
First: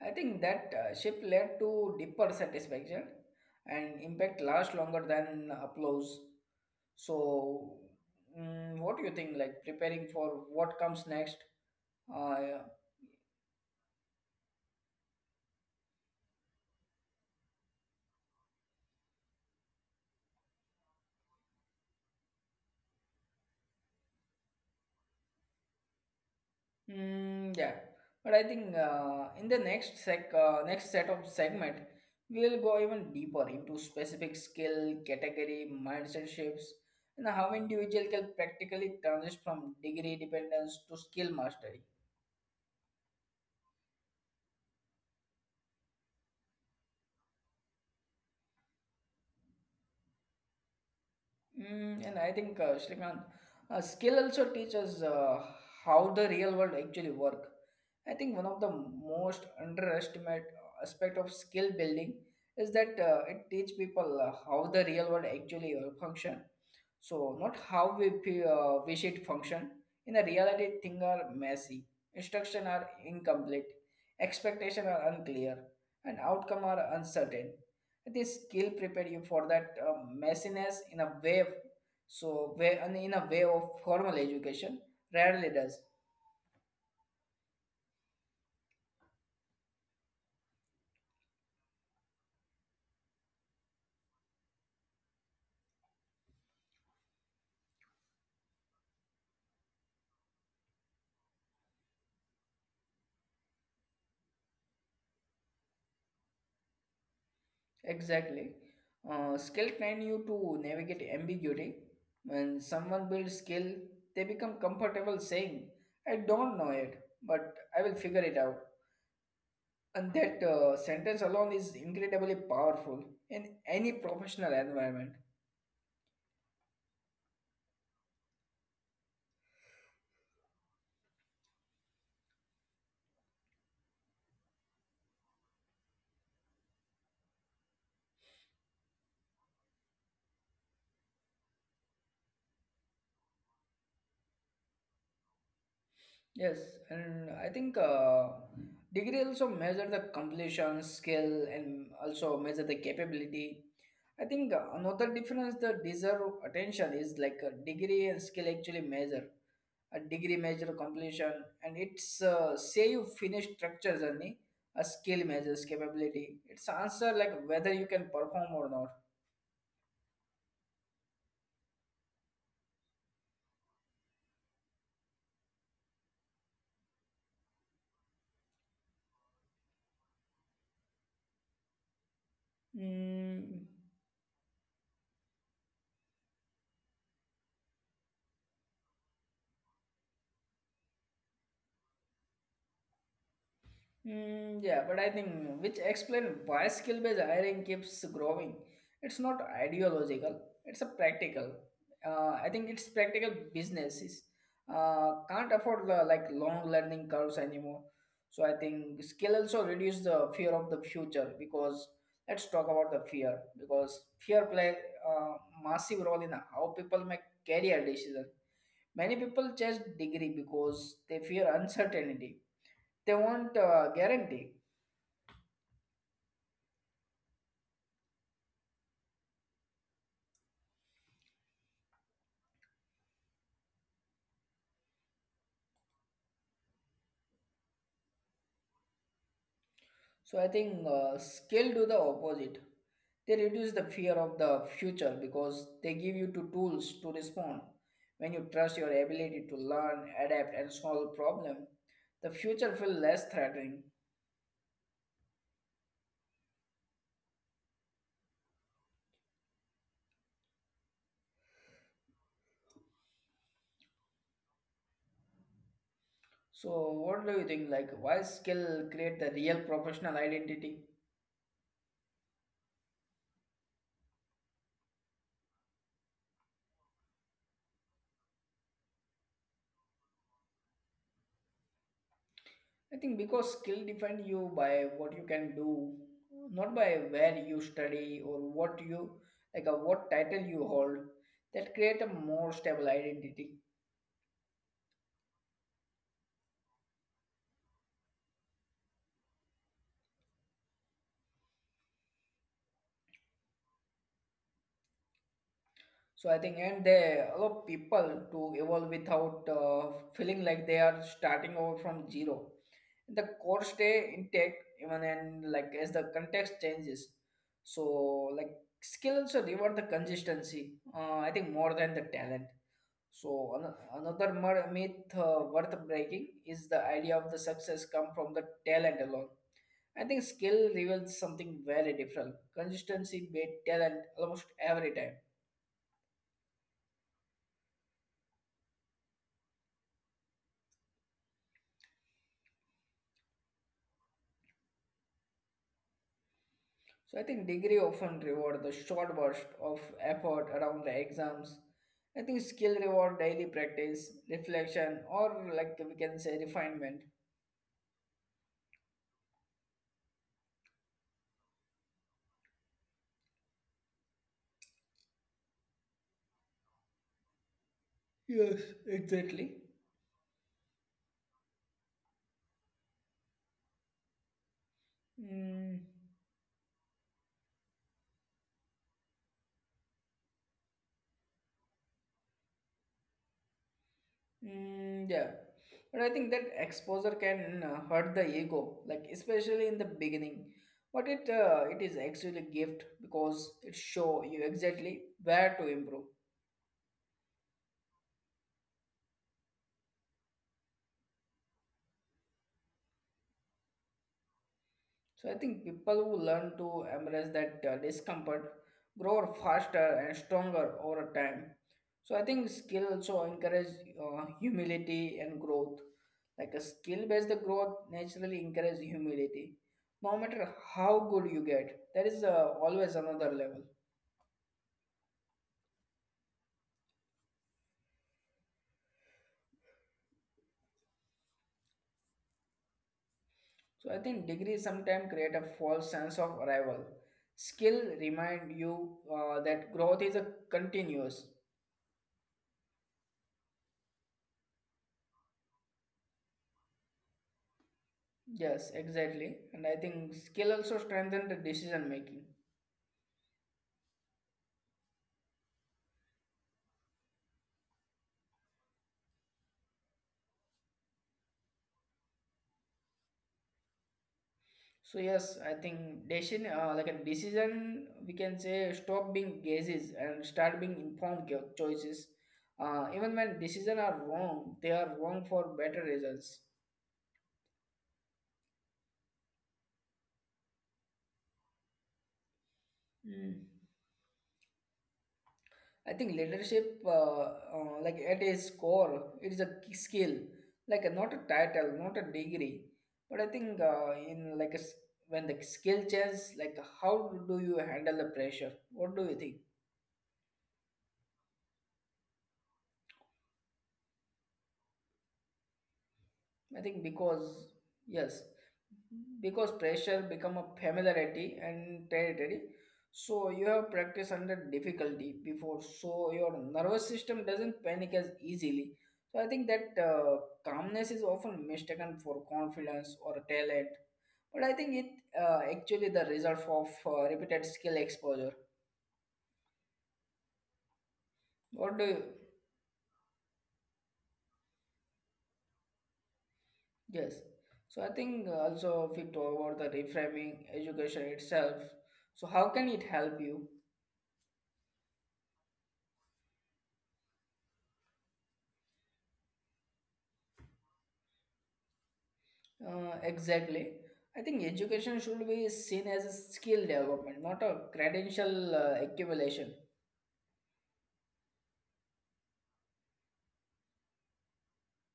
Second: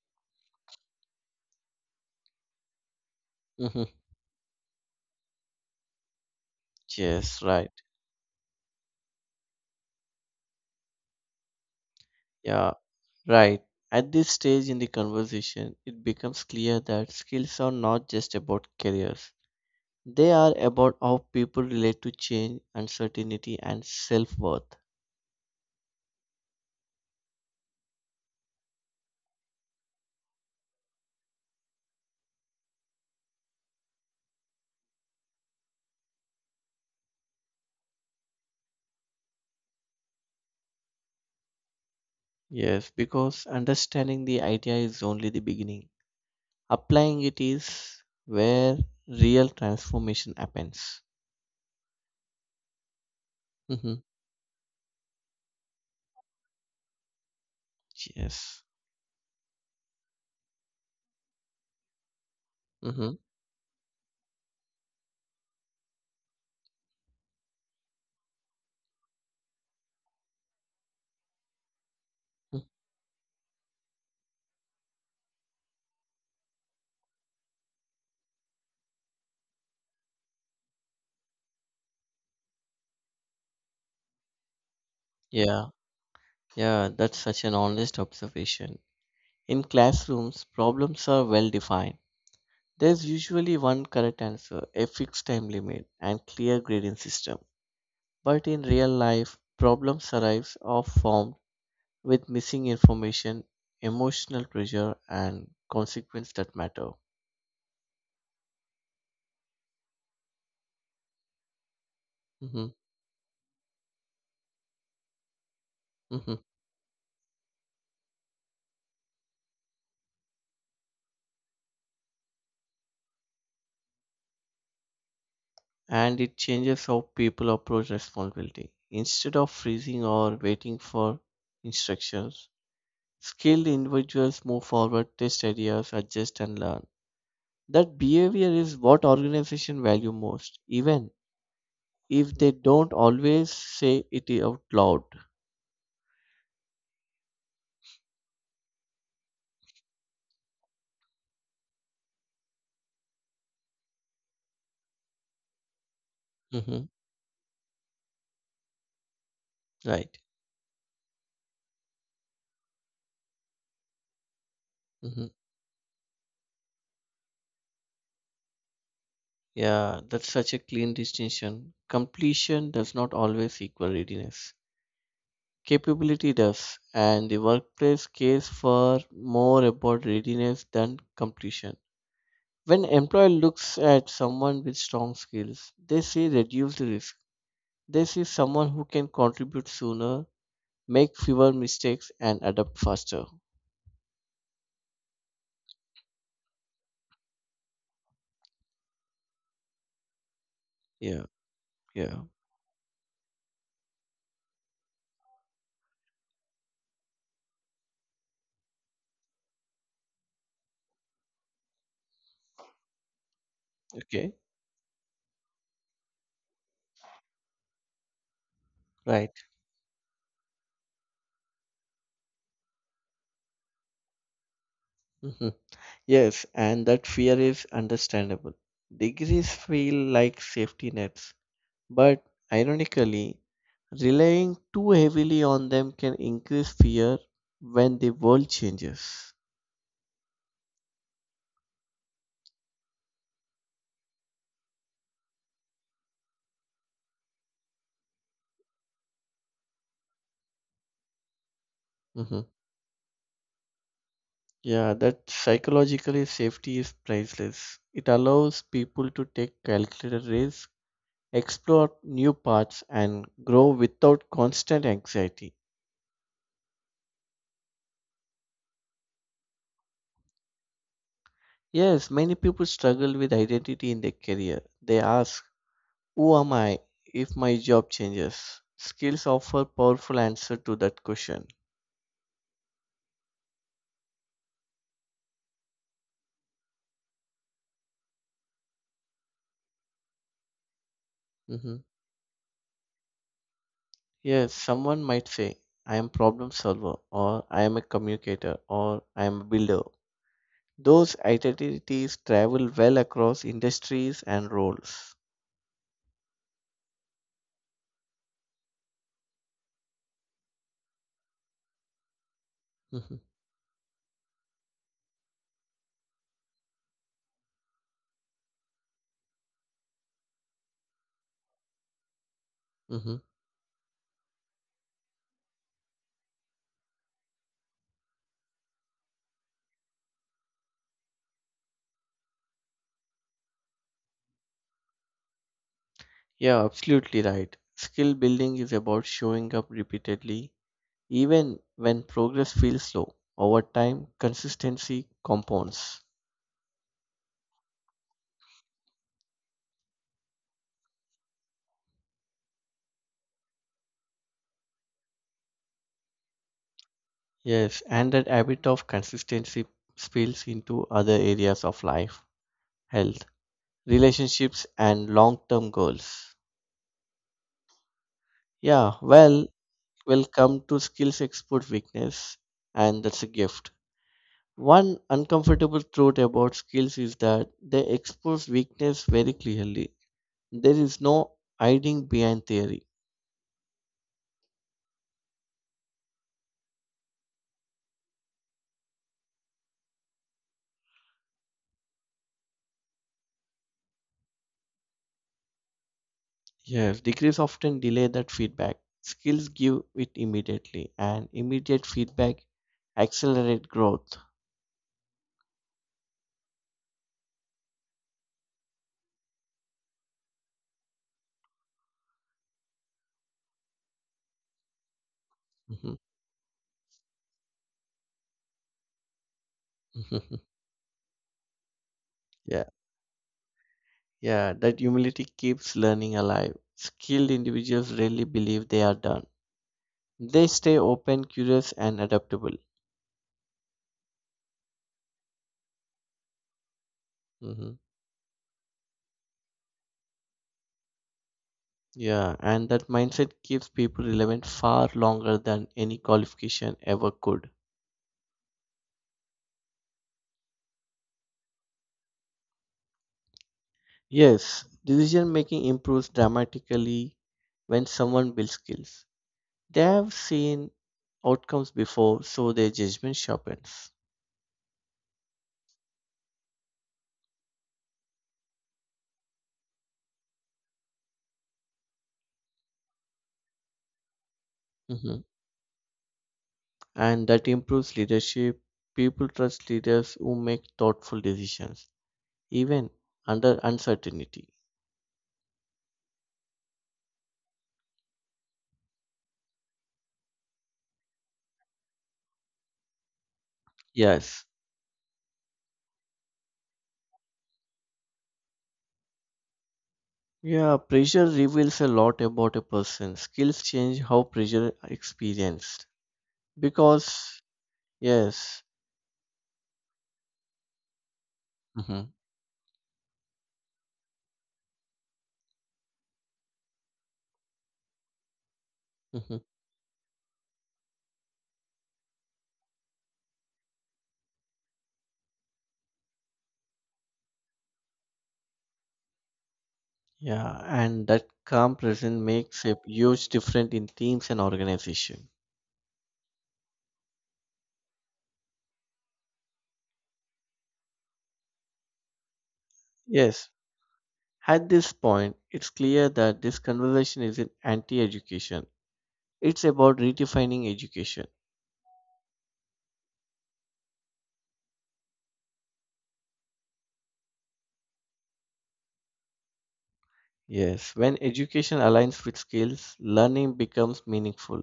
Speaker 2: I think that shift led to deeper satisfaction,
Speaker 1: Hmm.
Speaker 2: and impact lasts longer than applause.
Speaker 1: Yes,
Speaker 2: So,
Speaker 1: right.
Speaker 2: mm, what do you think? Like, preparing for what comes next? Yeah.
Speaker 1: Yeah, right. At this stage in the conversation, it becomes clear that skills are not just about careers. They are about how people relate to change, uncertainty, and self worth.
Speaker 2: Mm, yeah. But I think in the next set of segment, we'll go even deeper into specific skill, category, mindset shifts, and how individual can practically transition from degree dependence to skill mastery.
Speaker 1: Yes, because understanding the idea is only the beginning. Applying it is where real transformation happens.
Speaker 2: Mm, and I think, Shrikant,
Speaker 1: Hmm.
Speaker 2: skill also teaches how the real world actually work. I think one of the
Speaker 1: Yes.
Speaker 2: most underestimated aspect of skill building is that
Speaker 1: Hmm.
Speaker 2: it teach people how the real world actually function. So not how we wish it function. In a reality, things are messy, instruction are incomplete, expectation are unclear, and outcome are uncertain. This skill prepared you for that messiness in a way, so way and in a way of formal education rarely
Speaker 1: Yeah,
Speaker 2: does.
Speaker 1: yeah, that's such an honest observation. In classrooms, problems are well defined. There's usually one correct answer, a fixed time limit, and clear grading system. But in real life, problems arise or form with missing information, emotional pressure, and consequence that matter.
Speaker 2: Exactly. Uh, skill train you to navigate ambiguity. When
Speaker 1: Mhm,
Speaker 2: someone builds skill, they become comfortable saying, I
Speaker 1: mhm.
Speaker 2: don't know it, but I will figure it out. And that sentence alone is incredibly powerful in any professional environment.
Speaker 1: And it changes how people approach responsibility. Instead of freezing or waiting for instructions, skilled individuals move forward, test ideas, adjust, and learn. That behavior is what organizations value most, even if they don't always say it out loud.
Speaker 2: Yes, and I think degree also measure the completion, skill, and also measure the capability. I think another difference that deserve attention
Speaker 1: Mhm.
Speaker 2: is like, a degree and skill actually measure. A
Speaker 1: Right.
Speaker 2: degree measure completion, and it's say you finish structure journey. A skill
Speaker 1: Mhm.
Speaker 2: measures capability. It's answer like whether you can perform or not.
Speaker 1: Yeah, that's such a clean distinction. Completion does not always equal readiness. Capability does, and the workplace case for more about readiness than completion. When employer
Speaker 2: Mm.
Speaker 1: looks at someone with strong skills, they see reduced risk. They see someone who can contribute sooner, make fewer mistakes, and adapt faster.
Speaker 2: Mm, yeah, but I think which explain why skill-based hiring keeps growing. It's not ideological; it's a
Speaker 1: Yeah,
Speaker 2: practical.
Speaker 1: yeah,
Speaker 2: I think it's practical businesses can't afford the, like, long learning curves anymore. So I think skill also reduce the fear of the future, because let's talk about the fear, because
Speaker 1: okay,
Speaker 2: fear play a massive role in how people make career decisions. Many
Speaker 1: right.
Speaker 2: people chase degree because they fear uncertainty. They want guarantee.
Speaker 1: Mhm. Yes, and that fear is understandable. Degrees feel like safety nets. But ironically, relying too heavily on them can increase fear when the world changes.
Speaker 2: So I think skill do the opposite. They reduce the fear of the future because they give you two tools to respond. When you trust your ability to learn, adapt, and solve problem, the
Speaker 1: Mhm.
Speaker 2: future feel less threatening.
Speaker 1: Yeah, that psychologically safety is priceless. It allows people to take calculated risks, explore new paths, and grow without constant anxiety.
Speaker 2: So what do you think? Like, why skill create the real professional identity?
Speaker 1: Yes, many people struggle with identity in their career. They ask, who am I if my job changes? Skills offer powerful answer to that question.
Speaker 2: I think because skill define you by what you can do, not by where you study or what you like, or what title you hold. That
Speaker 1: Mhm.
Speaker 2: create a more stable identity.
Speaker 1: Yes, someone might say, I am problem solver, or I am a communicator, or I am a builder. Those identities travel well across industries and roles.
Speaker 2: So I think, and they allow people to evolve without feeling like they are starting over from zero.
Speaker 1: Mhm,
Speaker 2: The core stay intact even, and like, as the context changes. So like, skill also reward the consistency. I think more than the talent.
Speaker 1: mhm.
Speaker 2: So myth worth breaking is the idea of the success come from the talent alone. I think skill reveals something very different. Consistency beat talent almost every time.
Speaker 1: Yeah, absolutely right. Skill building is about showing up repeatedly, even when progress feels slow. Over time, consistency compounds.
Speaker 2: So I think degree often reward the short burst of effort around the exams. I think skill reward daily practice, reflection, or like, we can say refinement.
Speaker 1: Yes, and that habit of consistency spills into other areas of life, health, relationships, and long term goals.
Speaker 2: Yes,
Speaker 1: Yeah,
Speaker 2: exactly.
Speaker 1: well, we'll come to skills export weakness, and that's a gift. One
Speaker 2: Mm.
Speaker 1: uncomfortable truth about skills is that they expose weakness very clearly. There is no hiding behind theory.
Speaker 2: Mm, yeah, but I think that exposure can hurt the ego, like especially in the beginning. But it is actually a gift because it show you exactly where to improve.
Speaker 1: Yes, degrees often delay that feedback. Skills give it immediately, and immediate feedback accelerate growth.
Speaker 2: So I think people who learn to embrace that discomfort grow faster and stronger over time. So I think skill also encourage humility and growth.
Speaker 1: Mhm.
Speaker 2: Like, a skill-based growth naturally encourages humility. No matter
Speaker 1: <laughs>
Speaker 2: how good you get, there is
Speaker 1: yeah,
Speaker 2: always another level.
Speaker 1: yeah, that humility keeps learning alive. Skilled individuals rarely believe they are done. They stay open, curious, and adaptable.
Speaker 2: So I think degrees sometimes create a false sense of arrival.
Speaker 1: Hmm.
Speaker 2: Skill remind you that growth is a continuous.
Speaker 1: Yeah, and that mindset keeps people relevant far longer than any qualification ever could.
Speaker 2: Yes, exactly. And I think skill also strengthen the decision making.
Speaker 1: Yes, decision making improves dramatically when someone builds skills. They have seen outcomes before, so their judgment sharpens.
Speaker 2: So yes, I think decision like, a decision we can say stop being guesses and start being informed choices. Even when decisions are wrong, they are wrong
Speaker 1: Hmm.
Speaker 2: for better reasons.
Speaker 1: And that improves leadership. People trust leaders who make thoughtful decisions, even
Speaker 2: Mm.
Speaker 1: under uncertainty.
Speaker 2: I think leadership, like, at its core, it is a skill, like not a title, not a degree. But I think in like
Speaker 1: Yes.
Speaker 2: a, s- when the skill changes, like, how do you handle the pressure? What do you think?
Speaker 1: Yeah, pressure reveals a lot about a person. Skills change how pressure are experienced.
Speaker 2: I think because
Speaker 1: Because,
Speaker 2: yes,
Speaker 1: yes,
Speaker 2: because pressure become a familiarity and
Speaker 1: hmm
Speaker 2: territory, so you have practiced under difficulty before, so your nervous system doesn't panic as easily. So I think
Speaker 1: hmm,
Speaker 2: that calmness is often mistaken for confidence or talent. But I think it actually the result of repeated skill exposure.
Speaker 1: yeah, and that
Speaker 2: What do you
Speaker 1: calm presence makes a huge difference in teams and organization.
Speaker 2: Yes. So I think also, if we talk about the reframing education itself, so how can it help you?
Speaker 1: Yes, at this point, it's clear that this conversation isn't anti-education. It's about redefining education.
Speaker 2: Exactly. I think education should be seen as a skill development, not a credential accumulation.
Speaker 1: Yes, when education aligns with skills, learning becomes meaningful,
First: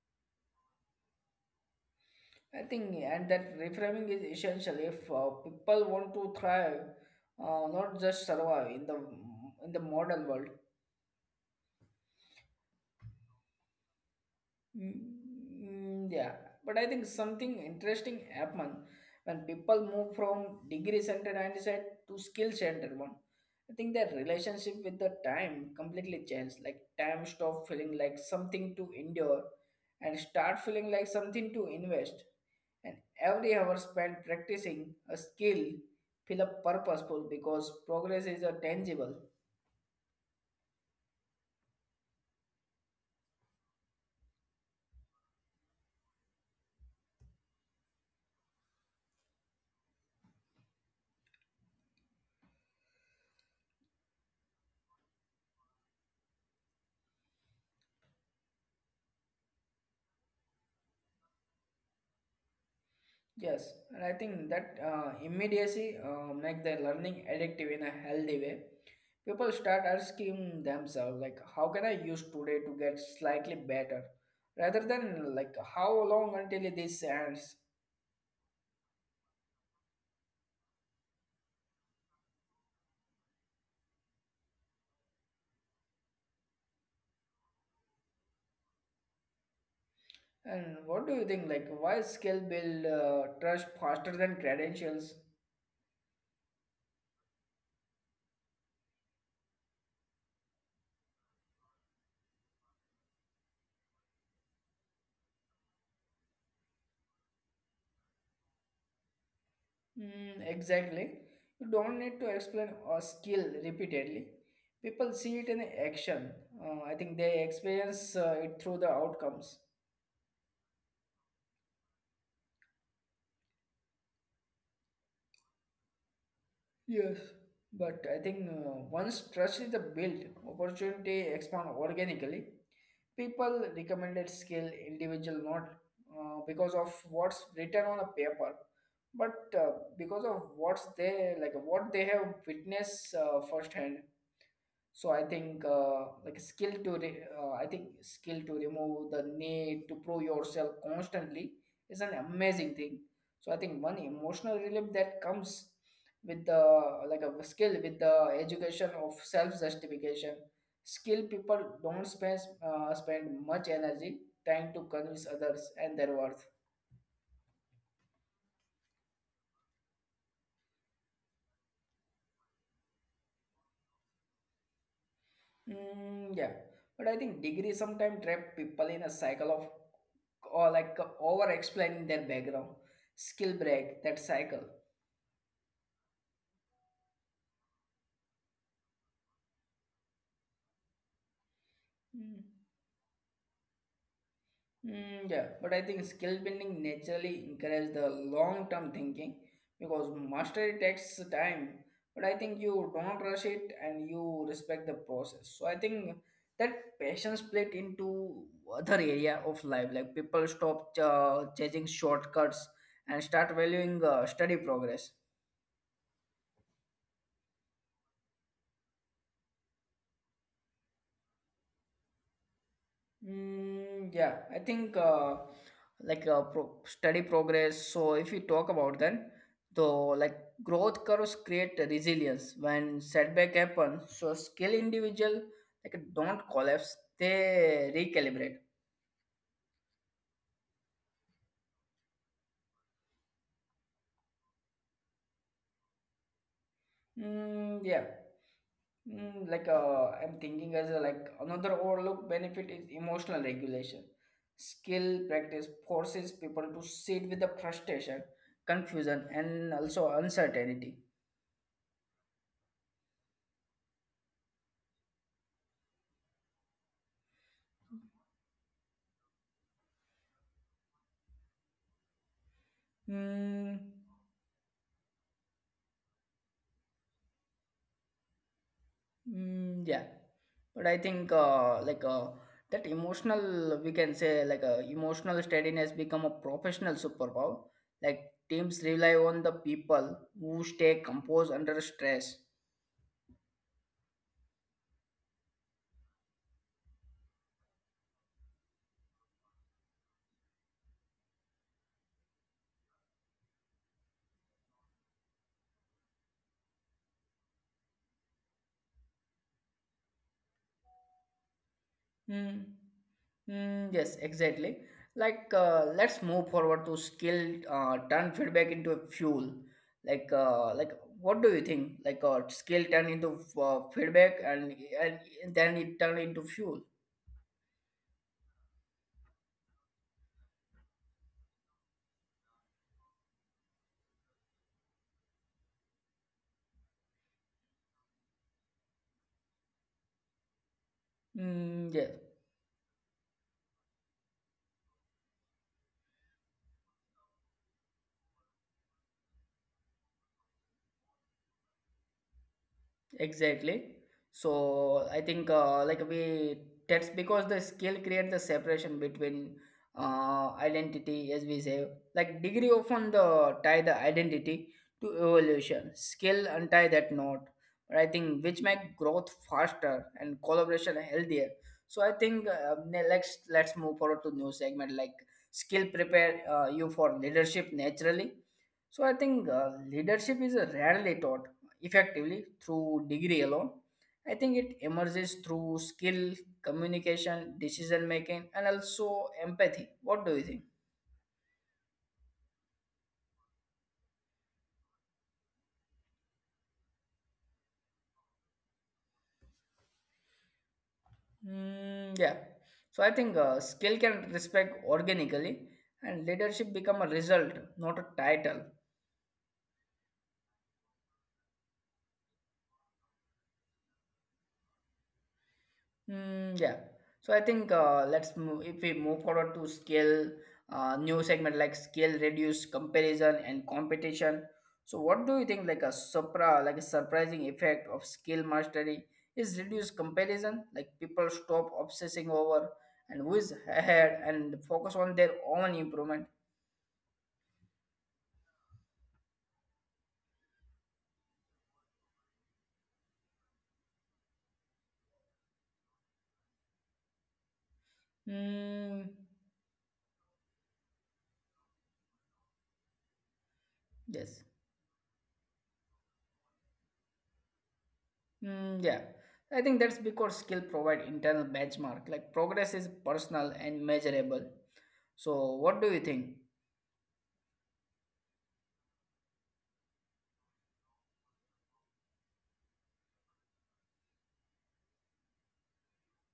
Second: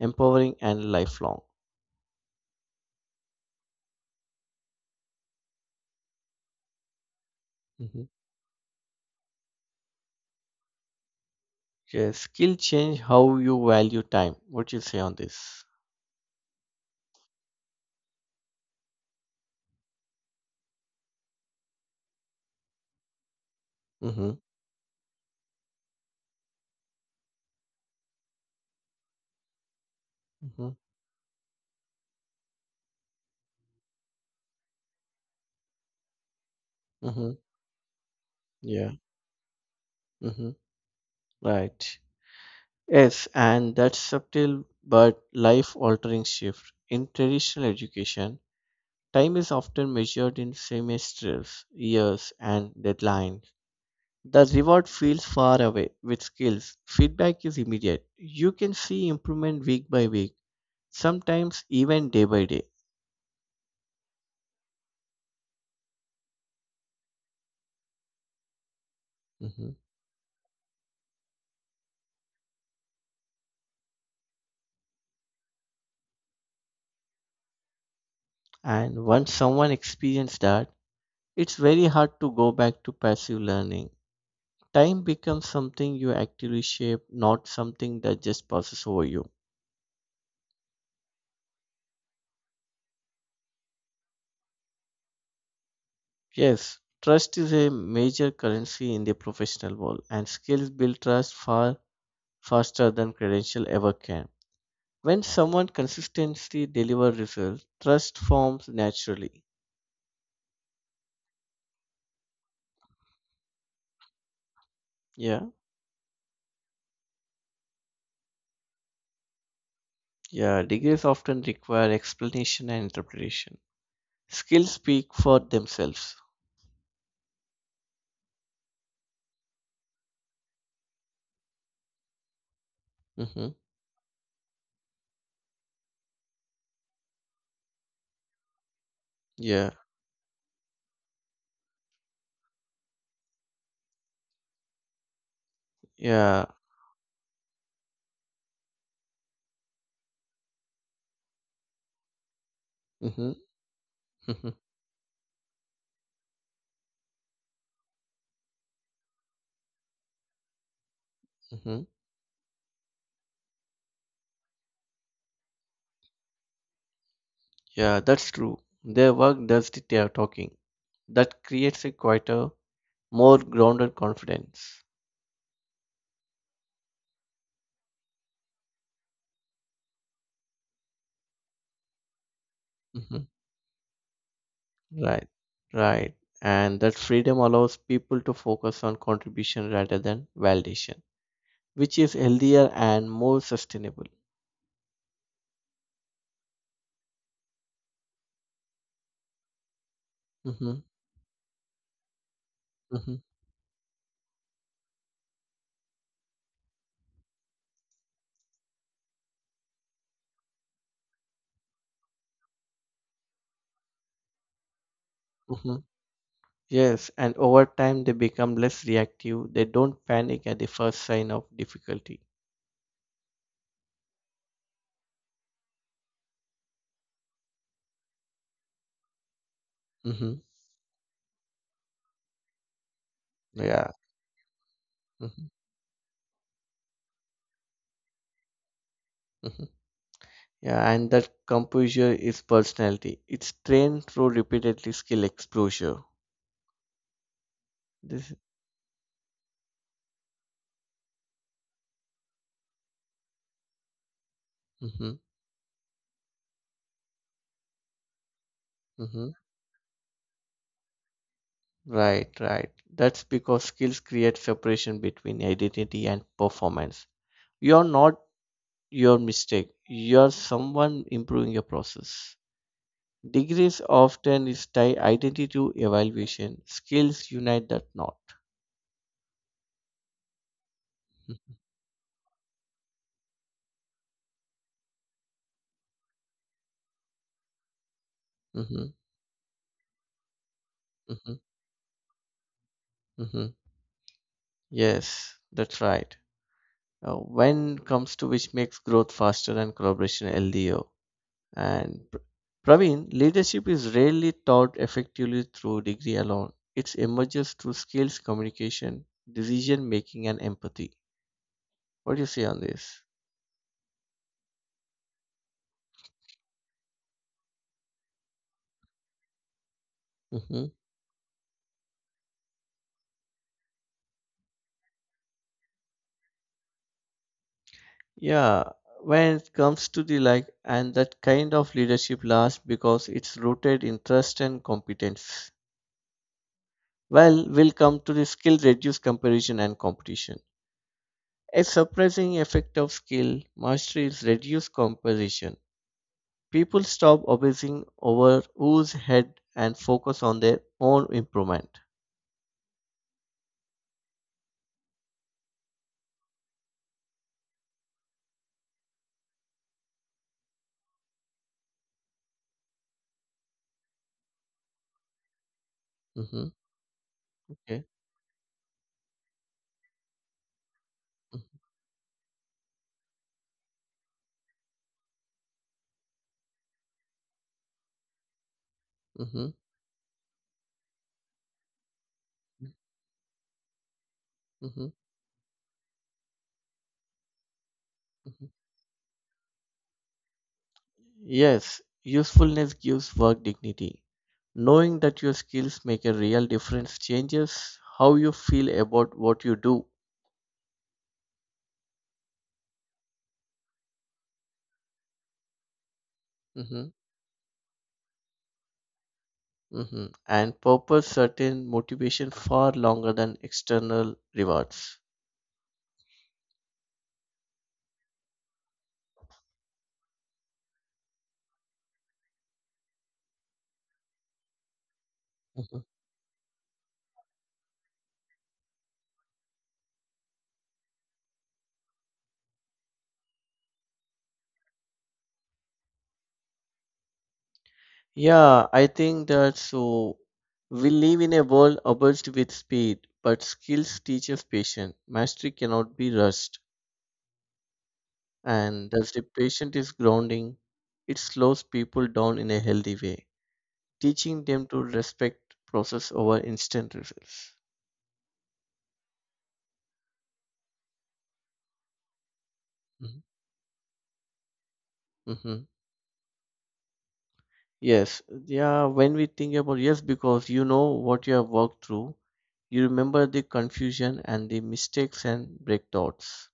Speaker 1: empowering, and lifelong.
Speaker 2: I think, and that reframing is essential if people want to thrive,
Speaker 1: Mhm.
Speaker 2: not just survive in the modern world.
Speaker 1: Yes, skill change how you value time. What you say on this?
Speaker 2: Mm, yeah, but I think something interesting happened when people move from degree centered mindset to skill centered one. I think their
Speaker 1: Mm-hmm.
Speaker 2: relationship with the time completely changed. Like time stopped feeling like something to endure and
Speaker 1: Mm-hmm.
Speaker 2: start feeling like something to invest. And every hour spent practicing a skill feel a
Speaker 1: Mm-hmm.
Speaker 2: purposeful because progress is a
Speaker 1: Yeah.
Speaker 2: tangible.
Speaker 1: Mm-hmm. Right. Yes, and that's subtle but life-altering shift. In traditional education, time is often measured in semesters, years, and deadlines. The reward feels far away. With skills, feedback is immediate. You can see improvement week by week, sometimes even day by day.
Speaker 2: Yes, and I think that immediacy make their learning addictive in a healthy way.
Speaker 1: Hmm.
Speaker 2: People start asking themselves like, how can I use today to get slightly better, rather than like how long until this ends.
Speaker 1: And once someone experiences that, it's very hard to go back to passive learning. Time becomes something you actively shape, not something that just passes over you.
Speaker 2: And what do you think? Like, why skill build trust faster than credentials?
Speaker 1: Yes, trust is a major currency in the professional world, and skills build trust far faster than credential ever can. When someone consistently delivers results, trust forms naturally.
Speaker 2: Mm, exactly. You don't need to explain a skill repeatedly. People
Speaker 1: Yeah,
Speaker 2: see it in action. I think they experience it through the outcomes.
Speaker 1: yeah, degrees often require explanation and interpretation. Skills speak for themselves.
Speaker 2: Yes, but I think once trust is built, opportunity expand organically.
Speaker 1: Mm-hmm.
Speaker 2: People recommended skill, individual not because of what's written on a paper,
Speaker 1: Yeah,
Speaker 2: but because of what's they like what they have witnessed firsthand. So I think
Speaker 1: yeah.
Speaker 2: like I think skill to remove the need to prove yourself constantly is an amazing thing.
Speaker 1: Mm-hmm.
Speaker 2: So I think one
Speaker 1: Mm-hmm.
Speaker 2: emotional relief that comes with the like a skill with the education of self justification. Skill
Speaker 1: Mm-hmm.
Speaker 2: people don't spend much energy trying to convince others and their worth.
Speaker 1: Yeah, that's true. Their work does the talking. That creates a quieter, more grounded confidence.
Speaker 2: Mm, yeah, but I think degree sometimes trap people in a cycle of or like over explaining their background,
Speaker 1: Hmm.
Speaker 2: skill break that cycle.
Speaker 1: Right, right. And that freedom allows people to focus on contribution rather than validation, which is
Speaker 2: Mm.
Speaker 1: healthier and more sustainable.
Speaker 2: Mm, yeah, but I think skill building naturally encourages the long-term thinking because
Speaker 1: Hmm.
Speaker 2: mastery takes time. But I think you
Speaker 1: Hmm.
Speaker 2: don't rush it and you respect the process. So I think that passion split into other area of life. Like people stop chasing shortcuts and start valuing study progress.
Speaker 1: Hmm. Yes, and over time they become less reactive. They don't panic at the first sign of difficulty.
Speaker 2: Mm, yeah, I think. Study progress so if we talk about then though
Speaker 1: Hmm.
Speaker 2: like growth curves create resilience when setback
Speaker 1: Yeah.
Speaker 2: happen. So skill
Speaker 1: Hmm.
Speaker 2: individual like don't collapse, they recalibrate.
Speaker 1: Hmm. Yeah, and that composure is personality. It's trained through repeatedly skill exposure.
Speaker 2: Mm, yeah.
Speaker 1: This,
Speaker 2: Mm, like I'm thinking like another overlooked benefit is emotional regulation.
Speaker 1: mm-hmm,
Speaker 2: Skill practice forces people to sit with the frustration,
Speaker 1: mm-hmm.
Speaker 2: confusion, and also uncertainty.
Speaker 1: Right, right. That's because skills create separation between identity and performance. You're not your mistake. You're someone improving your process. Degrees
Speaker 2: Hmm.
Speaker 1: often is tied identity to evaluation. Skills unite that knot.
Speaker 2: Mm, yeah, but I think that emotional, we can say emotional steadiness become a professional superpower. Like
Speaker 1: Mm-hmm,
Speaker 2: teams rely on the people who stay
Speaker 1: mm-hmm,
Speaker 2: composed under stress.
Speaker 1: mm-hmm. Yes, that's right. When comes to which makes growth faster and collaboration healthier. And Praveen, leadership is rarely taught effectively through degree alone. It emerges through skills, communication, decision making, and empathy. What do you say on
Speaker 2: Mm.
Speaker 1: this?
Speaker 2: Mm, yes, exactly. Like let's move forward to skill. Turn feedback into a fuel. Like
Speaker 1: Hmm.
Speaker 2: uh, like what do you think? Like skill turn into feedback and then it turn into fuel.
Speaker 1: Yeah, when it comes to the like, and that kind of leadership lasts because it's rooted in trust and competence. Well, we'll come to the skill reduce comparison and competition. A
Speaker 2: Mm, yes.
Speaker 1: surprising effect of skill mastery is reduced competition. People stop obsessing over who's ahead and focus on their own improvement.
Speaker 2: Exactly. So I think like we that's because the skill creates the separation between identity, as we say, like degree often the tie the identity to evolution.
Speaker 1: Hmm.
Speaker 2: Skill untie that knot,
Speaker 1: Okay.
Speaker 2: but I think which make growth faster and collaboration healthier. So I think let's move forward to new segment like skill prepare you for leadership naturally. So I
Speaker 1: Hmm.
Speaker 2: think leadership is a rarely taught effectively through degree alone. I think
Speaker 1: Hmm.
Speaker 2: it emerges through skill, communication, decision making, and also empathy. What do you think?
Speaker 1: Yes, usefulness gives work dignity. Knowing that your skills make a real difference changes how you feel about what you do.
Speaker 2: Mm, yeah. So I think skill can respect organically, and
Speaker 1: Mm-hmm.
Speaker 2: leadership become a result, not a title.
Speaker 1: Mhm. And purpose certain motivation far longer than external rewards.
Speaker 2: Mm, yeah. So I think if we move forward to scale new segment like scale reduce comparison and competition. So what do you
Speaker 1: Mhm.
Speaker 2: think like a supra like a surprising effect of skill mastery is reduce comparison like people stop obsessing over and who is ahead and focus on their own improvement.
Speaker 1: Yeah, I think that so. We live in a world obsessed with speed, but skills teaches patience. Mastery cannot be rushed, and thus the
Speaker 2: Mm,
Speaker 1: patient is grounding. It slows people down in a healthy way, teaching
Speaker 2: yes.
Speaker 1: them to respect process over instant results.
Speaker 2: Mm, yeah, I think that's because skill provide internal benchmark. Like progress is
Speaker 1: Mhm.
Speaker 2: personal and measurable.
Speaker 1: Mhm.
Speaker 2: So, what do you think?
Speaker 1: Yes, yeah, when we think about yes, because you know what you have worked through, you remember the confusion and the mistakes and breakdowns.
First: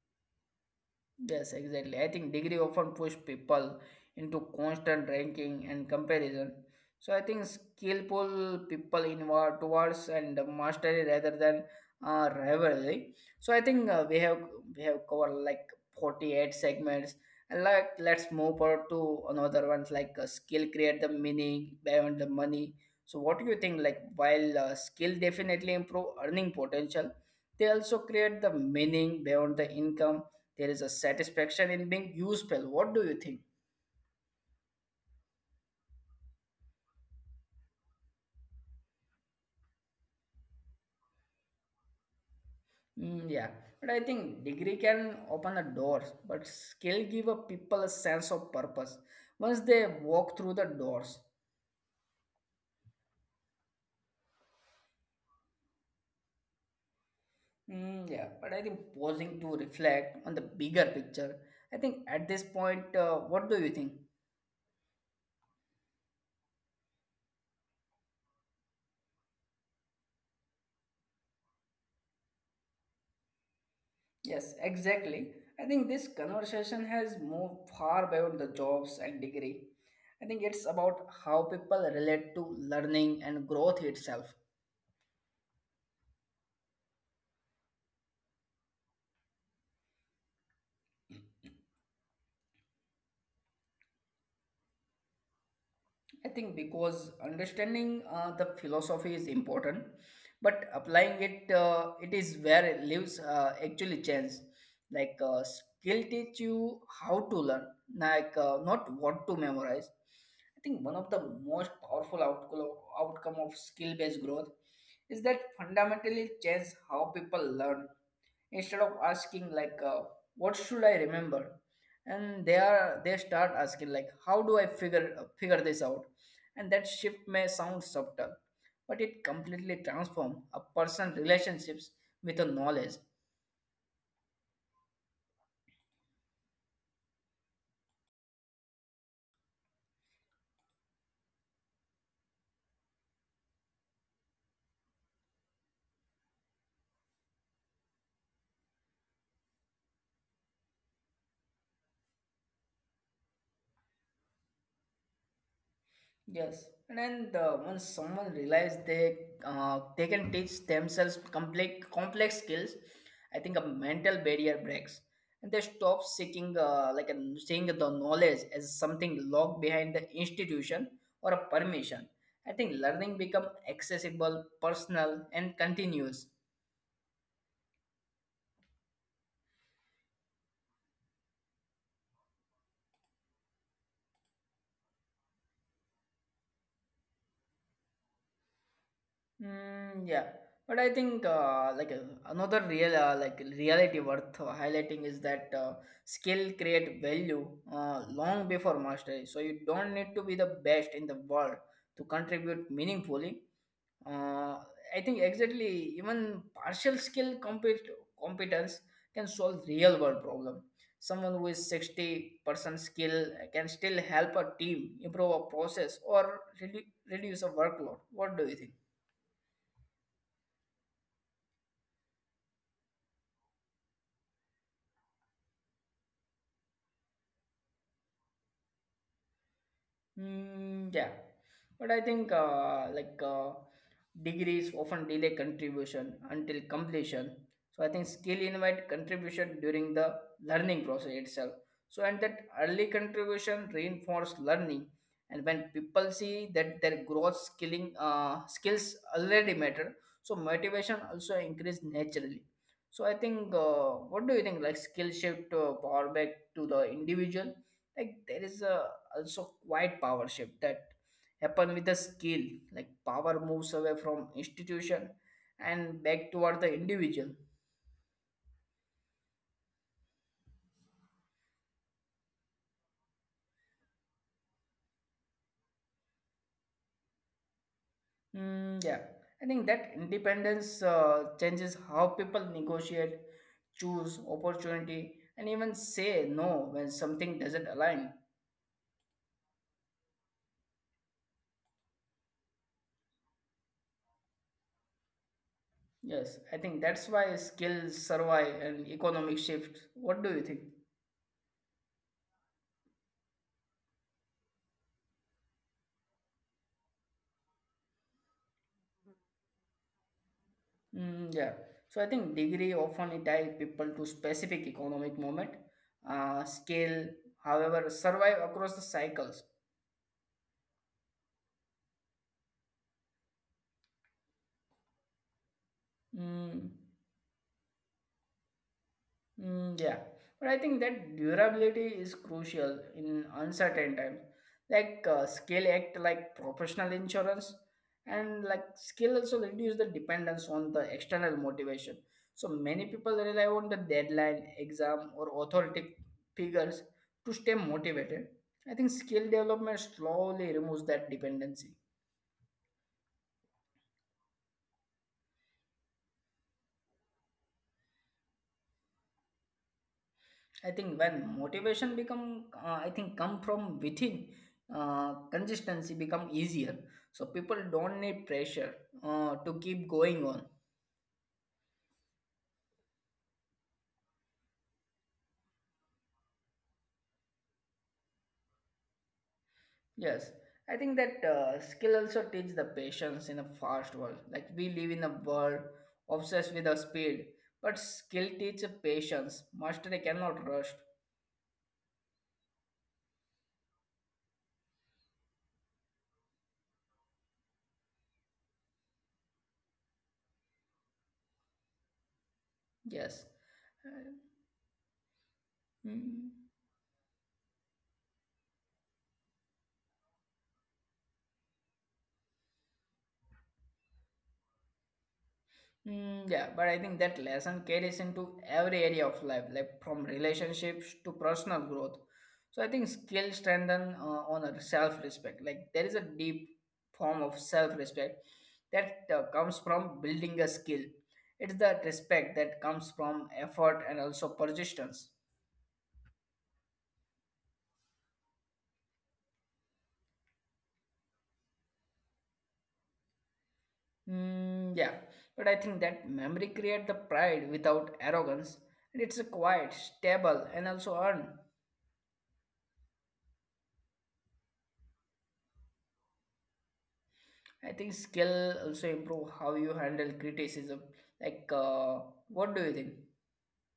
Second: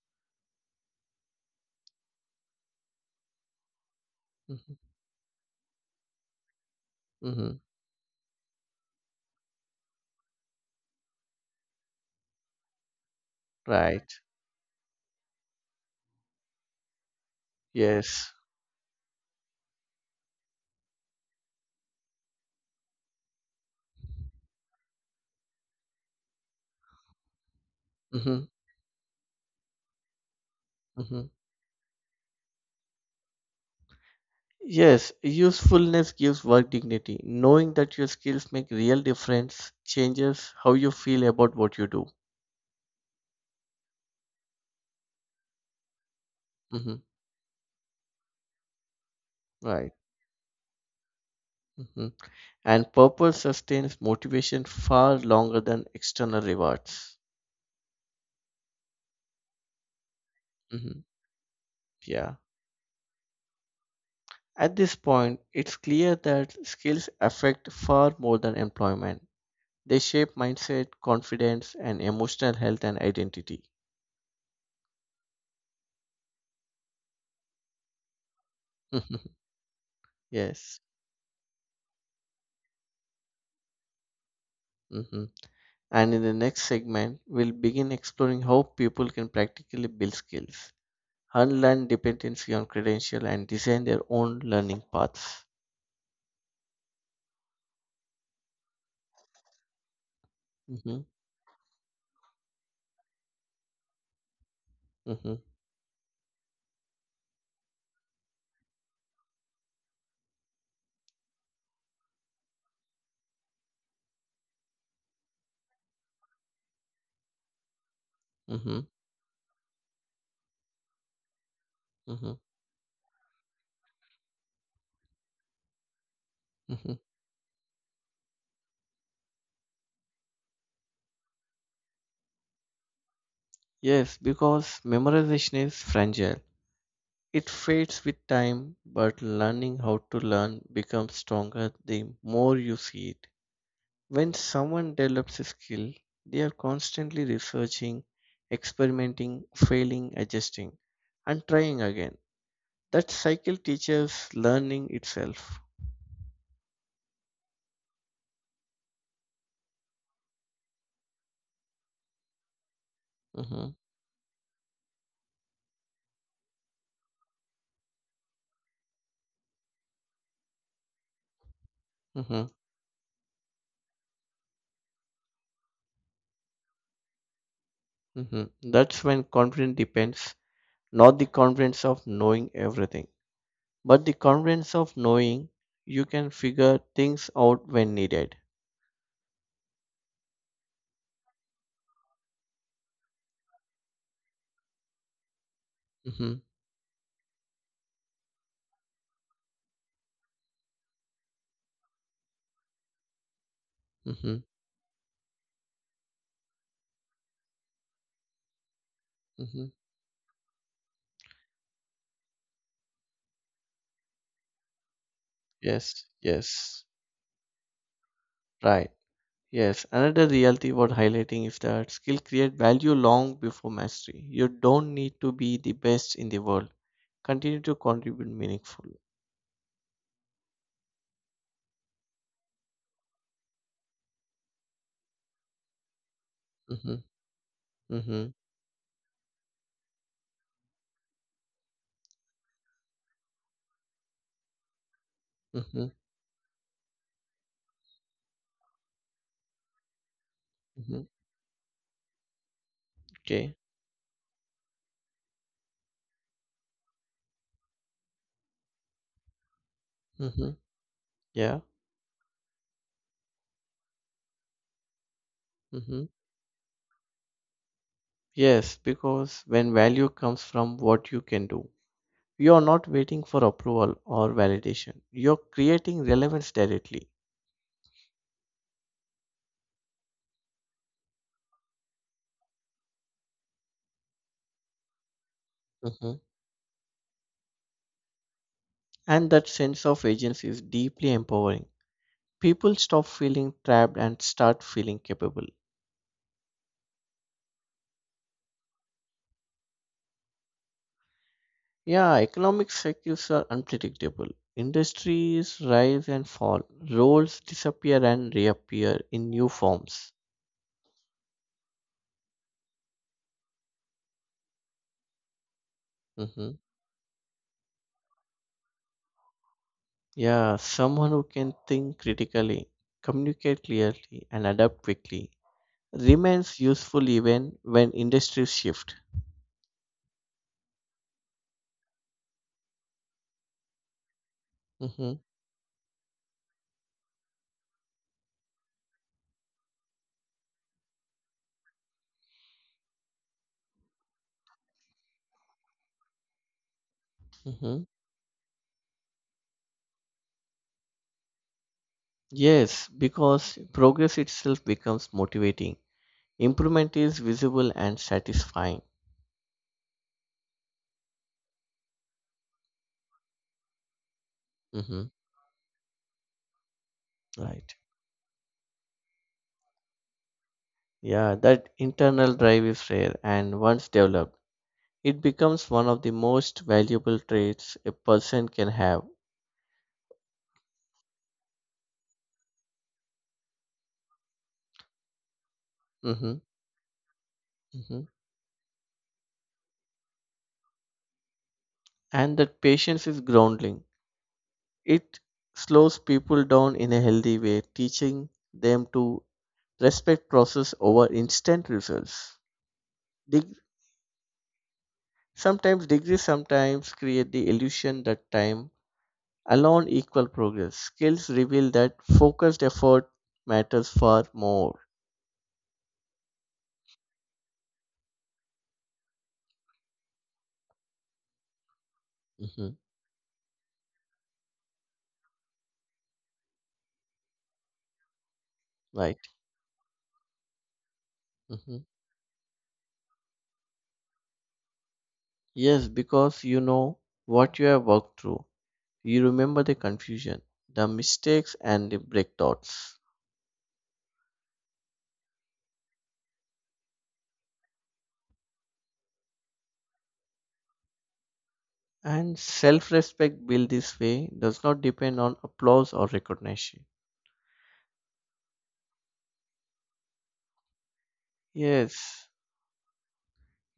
Speaker 2: Yes, exactly. I think degree often push people into
Speaker 1: Mm-hmm.
Speaker 2: constant ranking and comparison. So I think
Speaker 1: Mm-hmm.
Speaker 2: skill pull people inward towards and mastery rather than rivalry. So I think
Speaker 1: Right.
Speaker 2: we have covered like 48 segments. And like
Speaker 1: Yes.
Speaker 2: let's move on to another ones like skill create the meaning beyond the money. So what do you think? Like while skill definitely improve earning potential, they also create
Speaker 1: Mm-hmm.
Speaker 2: the meaning beyond the income, there is a
Speaker 1: Mm-hmm.
Speaker 2: satisfaction in being useful. What do you think?
Speaker 1: Yes, usefulness gives work dignity. Knowing that your skills make real difference changes how you feel about what you do.
Speaker 2: Mm, yeah, but I think degree can open a door, but
Speaker 1: Mm-hmm.
Speaker 2: skill give a people a sense of purpose once they
Speaker 1: Right.
Speaker 2: walk through the doors.
Speaker 1: Mm-hmm. And purpose sustains motivation far longer than external rewards.
Speaker 2: Mm, yeah, but I think pausing to reflect on the bigger
Speaker 1: Mm-hmm.
Speaker 2: picture. I think at
Speaker 1: Yeah.
Speaker 2: this point, what do you think?
Speaker 1: At this point, it's clear that skills affect far more than employment. They shape mindset, confidence, and emotional health and identity.
Speaker 2: Yes, exactly. I think this conversation has moved far beyond the jobs and
Speaker 1: <laughs>
Speaker 2: degree. I think it's
Speaker 1: Yes.
Speaker 2: about how people relate to learning and growth itself.
Speaker 1: Hmm. And in the next segment, we'll begin exploring how people can practically build skills, unlearn dependency on credential, and design their own learning paths.
Speaker 2: I think because understanding the philosophy is important, but
Speaker 1: Hmm.
Speaker 2: applying it is where it lives actually change. Like
Speaker 1: Hmm.
Speaker 2: skill teach you how to learn, like not what to memorize. I think one of the most powerful outcome of skill based growth is that fundamentally change how people learn, instead
Speaker 1: Hmm.
Speaker 2: of asking like what should I remember,
Speaker 1: Hmm.
Speaker 2: and they start asking like how do I figure this out, and that
Speaker 1: Hmm.
Speaker 2: shift may sound subtle but it completely transforms a person's relationships with the knowledge.
Speaker 1: Yes, because memorization is fragile. It fades with time, but learning how to learn becomes stronger the more you see it. When someone develops a skill, they are constantly researching, experimenting, failing, adjusting, and trying again. That cycle teaches learning itself.
Speaker 2: Yes, and then once someone realizes they can teach themselves complex skills, I think a
Speaker 1: Mhm,
Speaker 2: mental barrier breaks, and they stop seeking seeing the knowledge as something locked behind the institution or a permission.
Speaker 1: mhm,
Speaker 2: I think learning become accessible, personal, and continuous.
Speaker 1: mhm. That's when confidence depends, not the confidence of knowing everything, but the confidence of knowing you can figure things out when needed.
Speaker 2: Mm, yeah, but I think another reality worth highlighting is that
Speaker 1: Mhm,
Speaker 2: skill create value long before mastery. So you don't need to be the best in the world to contribute meaningfully.
Speaker 1: mhm.
Speaker 2: Uh, I think exactly even partial skill competence can solve
Speaker 1: Mhm.
Speaker 2: real world problem. Someone who is 60% skill can still help a team improve a process
Speaker 1: Yes,
Speaker 2: or
Speaker 1: yes,
Speaker 2: reduce a workload. What do you think?
Speaker 1: right. Yes, another reality worth highlighting is that skill create value long before mastery. You don't need to be the best in the world. Continue to contribute meaningfully.
Speaker 2: Mm, yeah, but I think degrees often delay contribution until
Speaker 1: Mm-hmm.
Speaker 2: completion. So I think
Speaker 1: Mm-hmm.
Speaker 2: skill invite contribution during the learning process itself. So and that early contribution reinforce learning, and when
Speaker 1: Mm-hmm.
Speaker 2: people see that their growth skilling skills already matter, so motivation
Speaker 1: Mm-hmm.
Speaker 2: also increase naturally. So I
Speaker 1: Okay.
Speaker 2: think what do you think, like skill shift power back to the individual? Like there is a also quiet power
Speaker 1: Mm-hmm.
Speaker 2: shift that
Speaker 1: Yeah.
Speaker 2: happen with a skill, like power moves away from institution
Speaker 1: Mm-hmm.
Speaker 2: and back toward the individual.
Speaker 1: Yes, because when value comes from what you can do, you are not waiting for approval or validation. You're creating relevance directly.
Speaker 2: Hmm, yeah, I think that independence changes how people negotiate, choose opportunity, and even
Speaker 1: Mm-hmm.
Speaker 2: say no when something doesn't align.
Speaker 1: And that sense of agency is deeply empowering. People stop feeling trapped and start feeling capable.
Speaker 2: Yes, I think that's why skills survive and economic shift. What do you think?
Speaker 1: Yeah, economic cycles are unpredictable. Industries rise and fall, roles disappear and reappear in new forms.
Speaker 2: Mm, yeah. So I think degree often tie people to specific economic moment,
Speaker 1: Hmm.
Speaker 2: scale, however, survive across the cycles.
Speaker 1: Yeah, someone who can think critically, communicate clearly, and adapt quickly remains
Speaker 2: Mm.
Speaker 1: useful even when industries shift.
Speaker 2: Mm, yeah, but I think that durability is crucial in uncertain times. Like
Speaker 1: Hmm.
Speaker 2: scale act like professional insurance, and like skill also reduce the dependence on the external motivation. So many people rely on the deadline, exam, or authority figures to stay
Speaker 1: Hmm.
Speaker 2: motivated. I think skill development slowly removes that dependency.
Speaker 1: Yes, because progress itself becomes motivating. Improvement is visible and satisfying.
Speaker 2: I think when motivation become, I think come from within,
Speaker 1: Mhm.
Speaker 2: consistency become easier. So people
Speaker 1: Right.
Speaker 2: don't need pressure to keep going on.
Speaker 1: Yeah, that internal drive is rare, and once developed, it becomes one of the most valuable traits a person can have.
Speaker 2: Yes, I think that skill also teach the patience in a fast world. Like we live in a world
Speaker 1: Hmm.
Speaker 2: obsessed with the speed, but
Speaker 1: Hmm.
Speaker 2: skill teaches patience. Mastery cannot rush.
Speaker 1: And that patience is grounding. It slows people down in a healthy way, teaching them to respect process over instant results.
Speaker 2: Yes.
Speaker 1: Deg-
Speaker 2: Uh,
Speaker 1: Sometimes degrees
Speaker 2: Mm.
Speaker 1: sometimes create the illusion that time alone equal progress. Skills reveal that focused effort matters far more.
Speaker 2: Mm, yeah, but I think that lesson carries into every area of life, like from relationships to personal growth. So I
Speaker 1: Hmm.
Speaker 2: think skills strengthen on a self-respect. Like there is a deep form of self-respect that
Speaker 1: Right.
Speaker 2: comes from building a skill. It's the
Speaker 1: Mhm.
Speaker 2: respect that comes from effort and also persistence.
Speaker 1: Yes, because you know what you have worked through. You remember the confusion, the mistakes, and the breakthroughs.
Speaker 2: Mm, yeah, but I think that memory create the pride without arrogance, and it's a quiet, stable, and also earned.
Speaker 1: And self respect built this way does not depend on applause or recognition.
Speaker 2: I think skill also improve how you handle criticism. Like,
Speaker 1: Yes,
Speaker 2: what do you think?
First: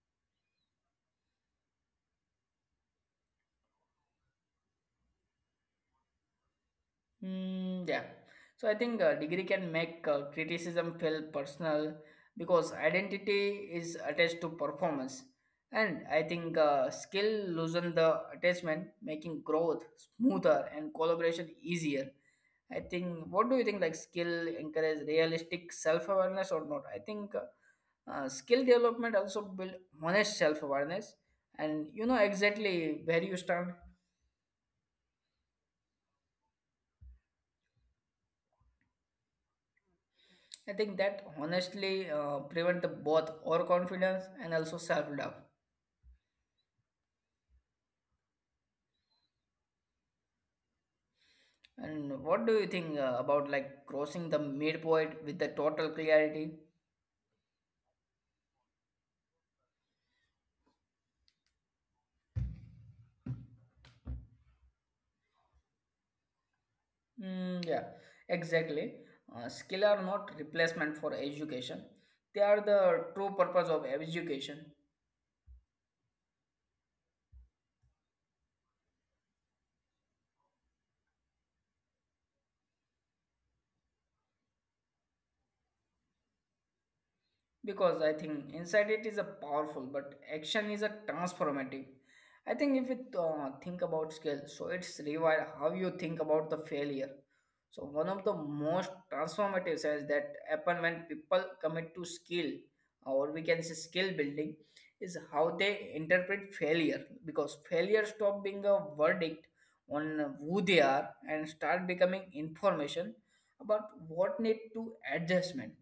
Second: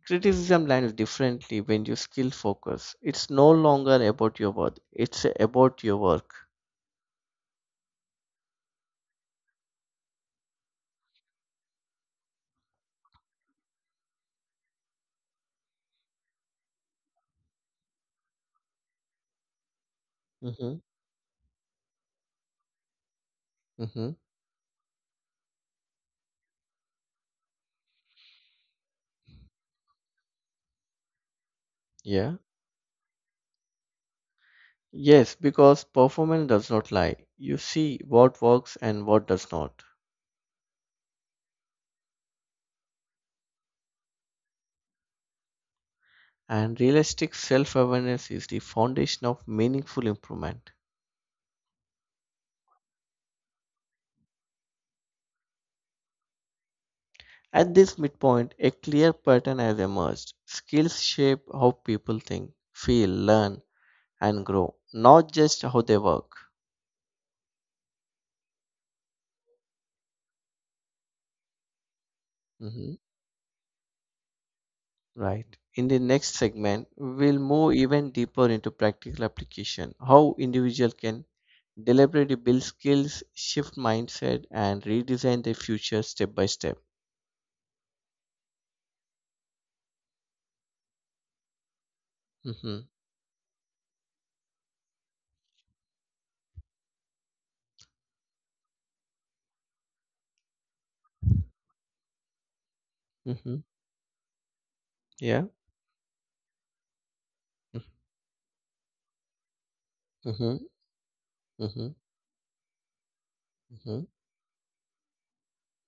Speaker 1: criticism lands differently when you skill focus. It's no longer about your worth, it's about your work.
Speaker 2: Mm, yeah. So I think degree can make criticism feel personal because identity is attached to performance. And I think skill loosen the attachment, making growth smoother
Speaker 1: Mm-hmm.
Speaker 2: and collaboration easier. I think, what do you think? Like,
Speaker 1: Mm-hmm.
Speaker 2: skill encourage realistic self awareness or not? I think skill development also build honest self awareness, and you know
Speaker 1: Yeah.
Speaker 2: exactly where you stand.
Speaker 1: Yes, because performance does not lie. You see what works and what does not.
Speaker 2: I think that honestly prevent the both overconfidence and also self-doubt.
Speaker 1: And realistic self awareness is the foundation of meaningful improvement.
Speaker 2: And what do you think about like crossing the midpoint with the total clarity?
Speaker 1: At this midpoint, a clear pattern has emerged. Skills shape how people think, feel, learn, and grow, not just how they work.
Speaker 2: Mm, yeah, exactly. Skill are not replacement for education. They are
Speaker 1: Mhm.
Speaker 2: the true purpose of education.
Speaker 1: Right. In the next segment, we'll move even deeper into practical application, how individual can deliberately build skills, shift mindset, and redesign their future step by step.
Speaker 2: Because I think inside it is a powerful but action is a transformative. I think
Speaker 1: Mm-hmm.
Speaker 2: if you think about skill, so it's rewire how you think about the failure. So one of the most transformative says that happen when people commit to skill, or we
Speaker 1: Mm-hmm.
Speaker 2: can say skill building, is
Speaker 1: Yeah.
Speaker 2: how they interpret failure, because failure stop being a verdict on
Speaker 1: Mm-hmm.
Speaker 2: who they are and
Speaker 1: Mm-hmm.
Speaker 2: start becoming information about
Speaker 1: Mm-hmm.
Speaker 2: what need to adjustment,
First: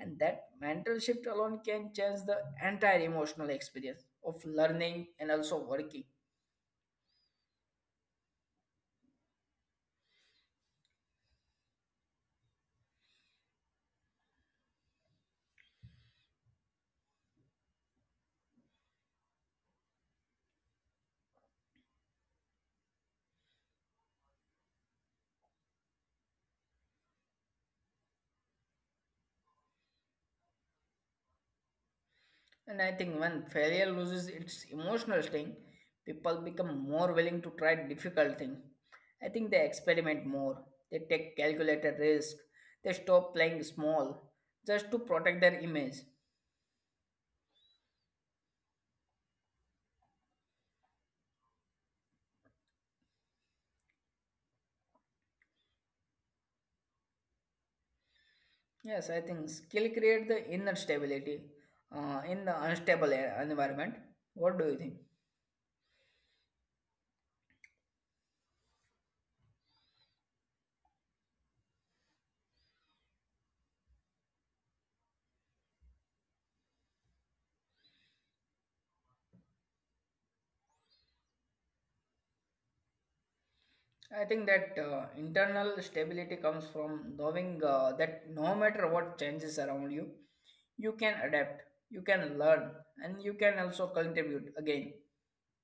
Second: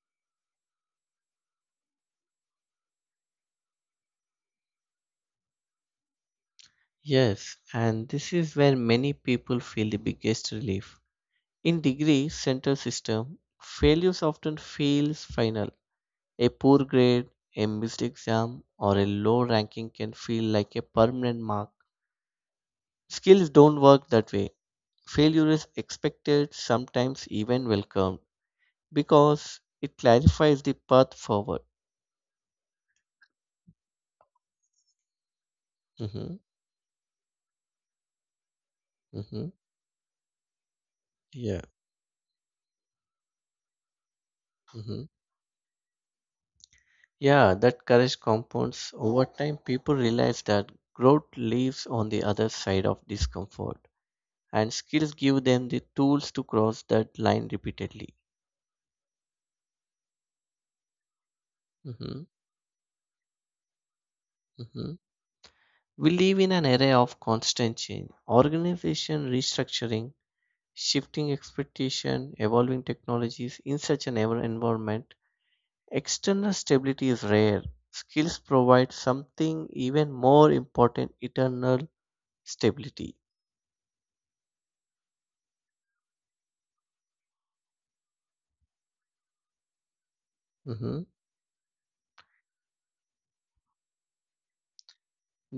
Speaker 2: and that mental shift alone can change the entire emotional experience of learning and also working.
Speaker 1: Yes, and this is where many people feel the biggest relief. In degree center system, failures often feels final. A poor grade, a missed exam, or a low ranking can feel like a permanent mark. Skills don't work that way. Failure is expected, sometimes even welcomed, because it clarifies the path forward.
Speaker 2: And I think when failure loses its emotional sting,
Speaker 1: Hmm.
Speaker 2: people become more willing to try difficult things. I
Speaker 1: Hmm.
Speaker 2: think they experiment more, they take
Speaker 1: Yeah.
Speaker 2: calculated risk, they stop playing small just to
Speaker 1: Mhm.
Speaker 2: protect their image.
Speaker 1: Yeah, that courage compounds. Over time, people realize that growth lives on the other side of discomfort, and skills give them the tools to cross that line repeatedly.
Speaker 2: Yes, I think skill create the inner stability
Speaker 1: Hmm.
Speaker 2: in the unstable environment. What do you
Speaker 1: Hmm.
Speaker 2: think?
Speaker 1: We live in an era of constant change, organization restructuring, shifting expectation, evolving technologies. In such an ever environment, external stability is rare. Skills provide something even more important: eternal stability.
Speaker 2: I think that internal stability comes from knowing that no matter what changes around you, you
Speaker 1: Mm-hmm.
Speaker 2: can adapt, you can learn, and you can also contribute again.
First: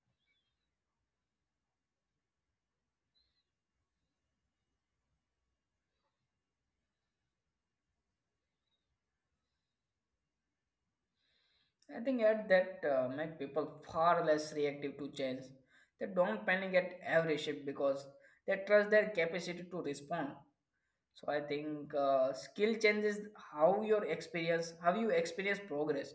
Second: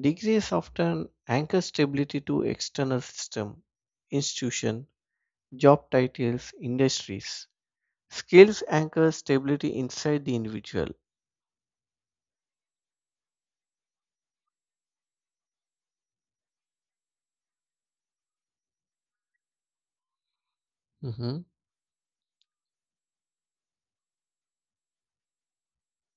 Speaker 1: Degrees often anchor stability to external system, institution, job titles, industries. Skills anchor stability inside the individual.
Speaker 2: I think at that make people far less reactive to change. They don't panic at every shift because they trust their capacity to respond. So
Speaker 1: Hmm.
Speaker 2: I think skill changes how you experience progress.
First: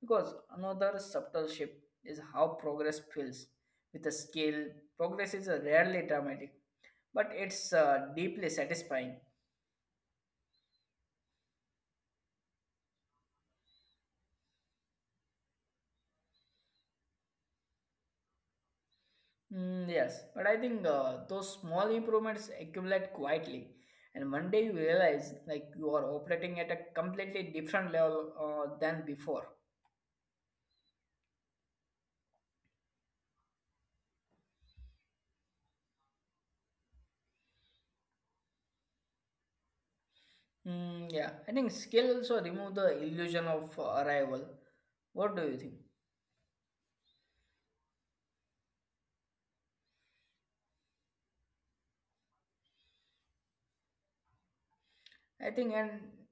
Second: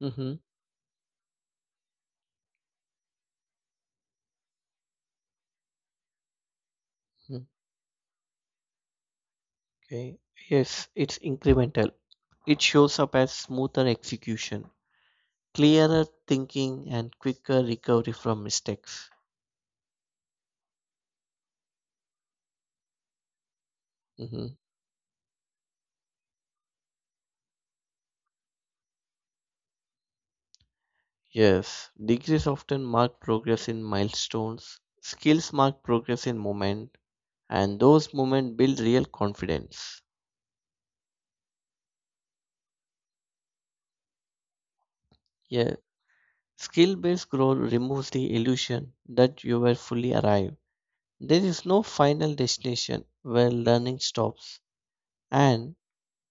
Speaker 1: Hmm.
Speaker 2: Because another subtle shift is how progress feels. With a skill, progress is rarely dramatic, but it's deeply satisfying.
Speaker 1: Okay. Yes, it's incremental. It shows up as smoother execution, clearer thinking, and quicker recovery from mistakes.
Speaker 2: Mm, yes, but I think those small improvements accumulate quietly, and one
Speaker 1: Hmm.
Speaker 2: day you realize like you are operating at a completely different level than before.
Speaker 1: Yes, degrees often mark progress in milestones. Skills mark progress in moment. And those moments build real confidence.
Speaker 2: Mm, yeah, I think skill also remove the illusion of arrival. What do you think?
Speaker 1: Yeah, skill-based growth removes the illusion that you were fully arrived. There is no final destination where learning stops.
Speaker 2: I think
Speaker 1: And
Speaker 2: and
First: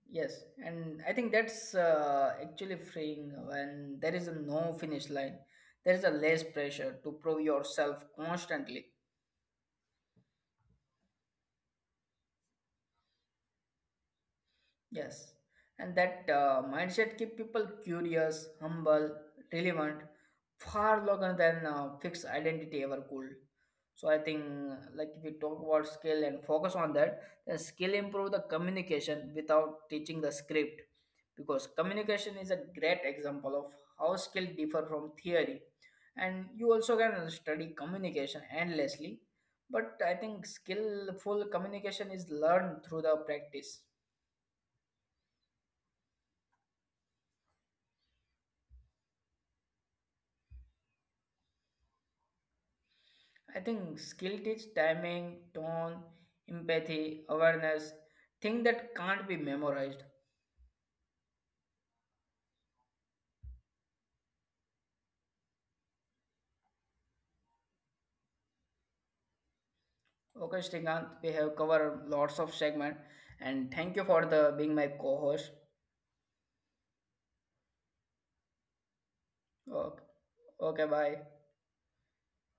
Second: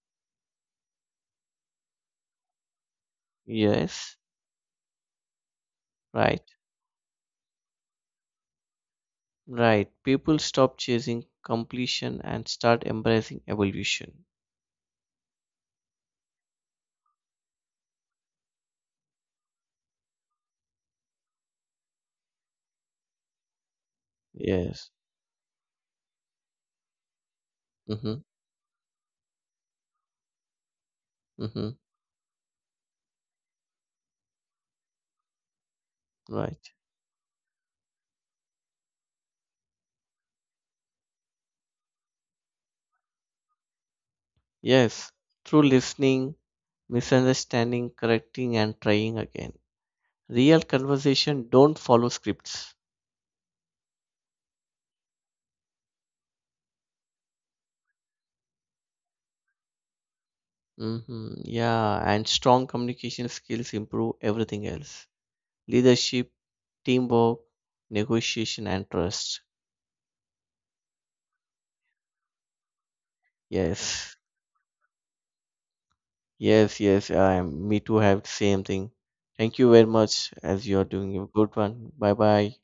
Speaker 2: yes, and I think that's actually freeing when
Speaker 1: yes,
Speaker 2: there is a no finish line. There is a
Speaker 1: right,
Speaker 2: less pressure to prove yourself constantly.
Speaker 1: right. People stop chasing completion and start embracing evolution.
Speaker 2: Yes, and that mindset keep people curious, humble, relevant, far longer than fixed identity ever could. So I think,
Speaker 1: Yes.
Speaker 2: like if we talk about skill and focus on that, then skill
Speaker 1: Mm-hmm.
Speaker 2: improve the communication without teaching the script,
Speaker 1: Mm-hmm.
Speaker 2: because communication is a great example of how skill differ from theory, and
Speaker 1: Right.
Speaker 2: you also can study communication endlessly, but I think skillful communication is learned through the practice.
Speaker 1: Yes. Through listening, misunderstanding, correcting, and trying again. Real conversation don't follow scripts.
Speaker 2: I think skill teach timing, tone, empathy, awareness, thing that can't be memorized.
Speaker 1: Mhm. Yeah, and strong communication skills improve everything else. Leadership, teamwork, negotiation, and trust.
Speaker 2: Okay, Srikant, we have covered lots of segment and thank you
Speaker 1: Yes,
Speaker 2: for the being my co-host.
Speaker 1: yes. I me too. Have same thing. Thank you very
Speaker 2: Okay,
Speaker 1: much. As you are
Speaker 2: okay,
Speaker 1: doing a
Speaker 2: bye.
Speaker 1: good one. Bye bye.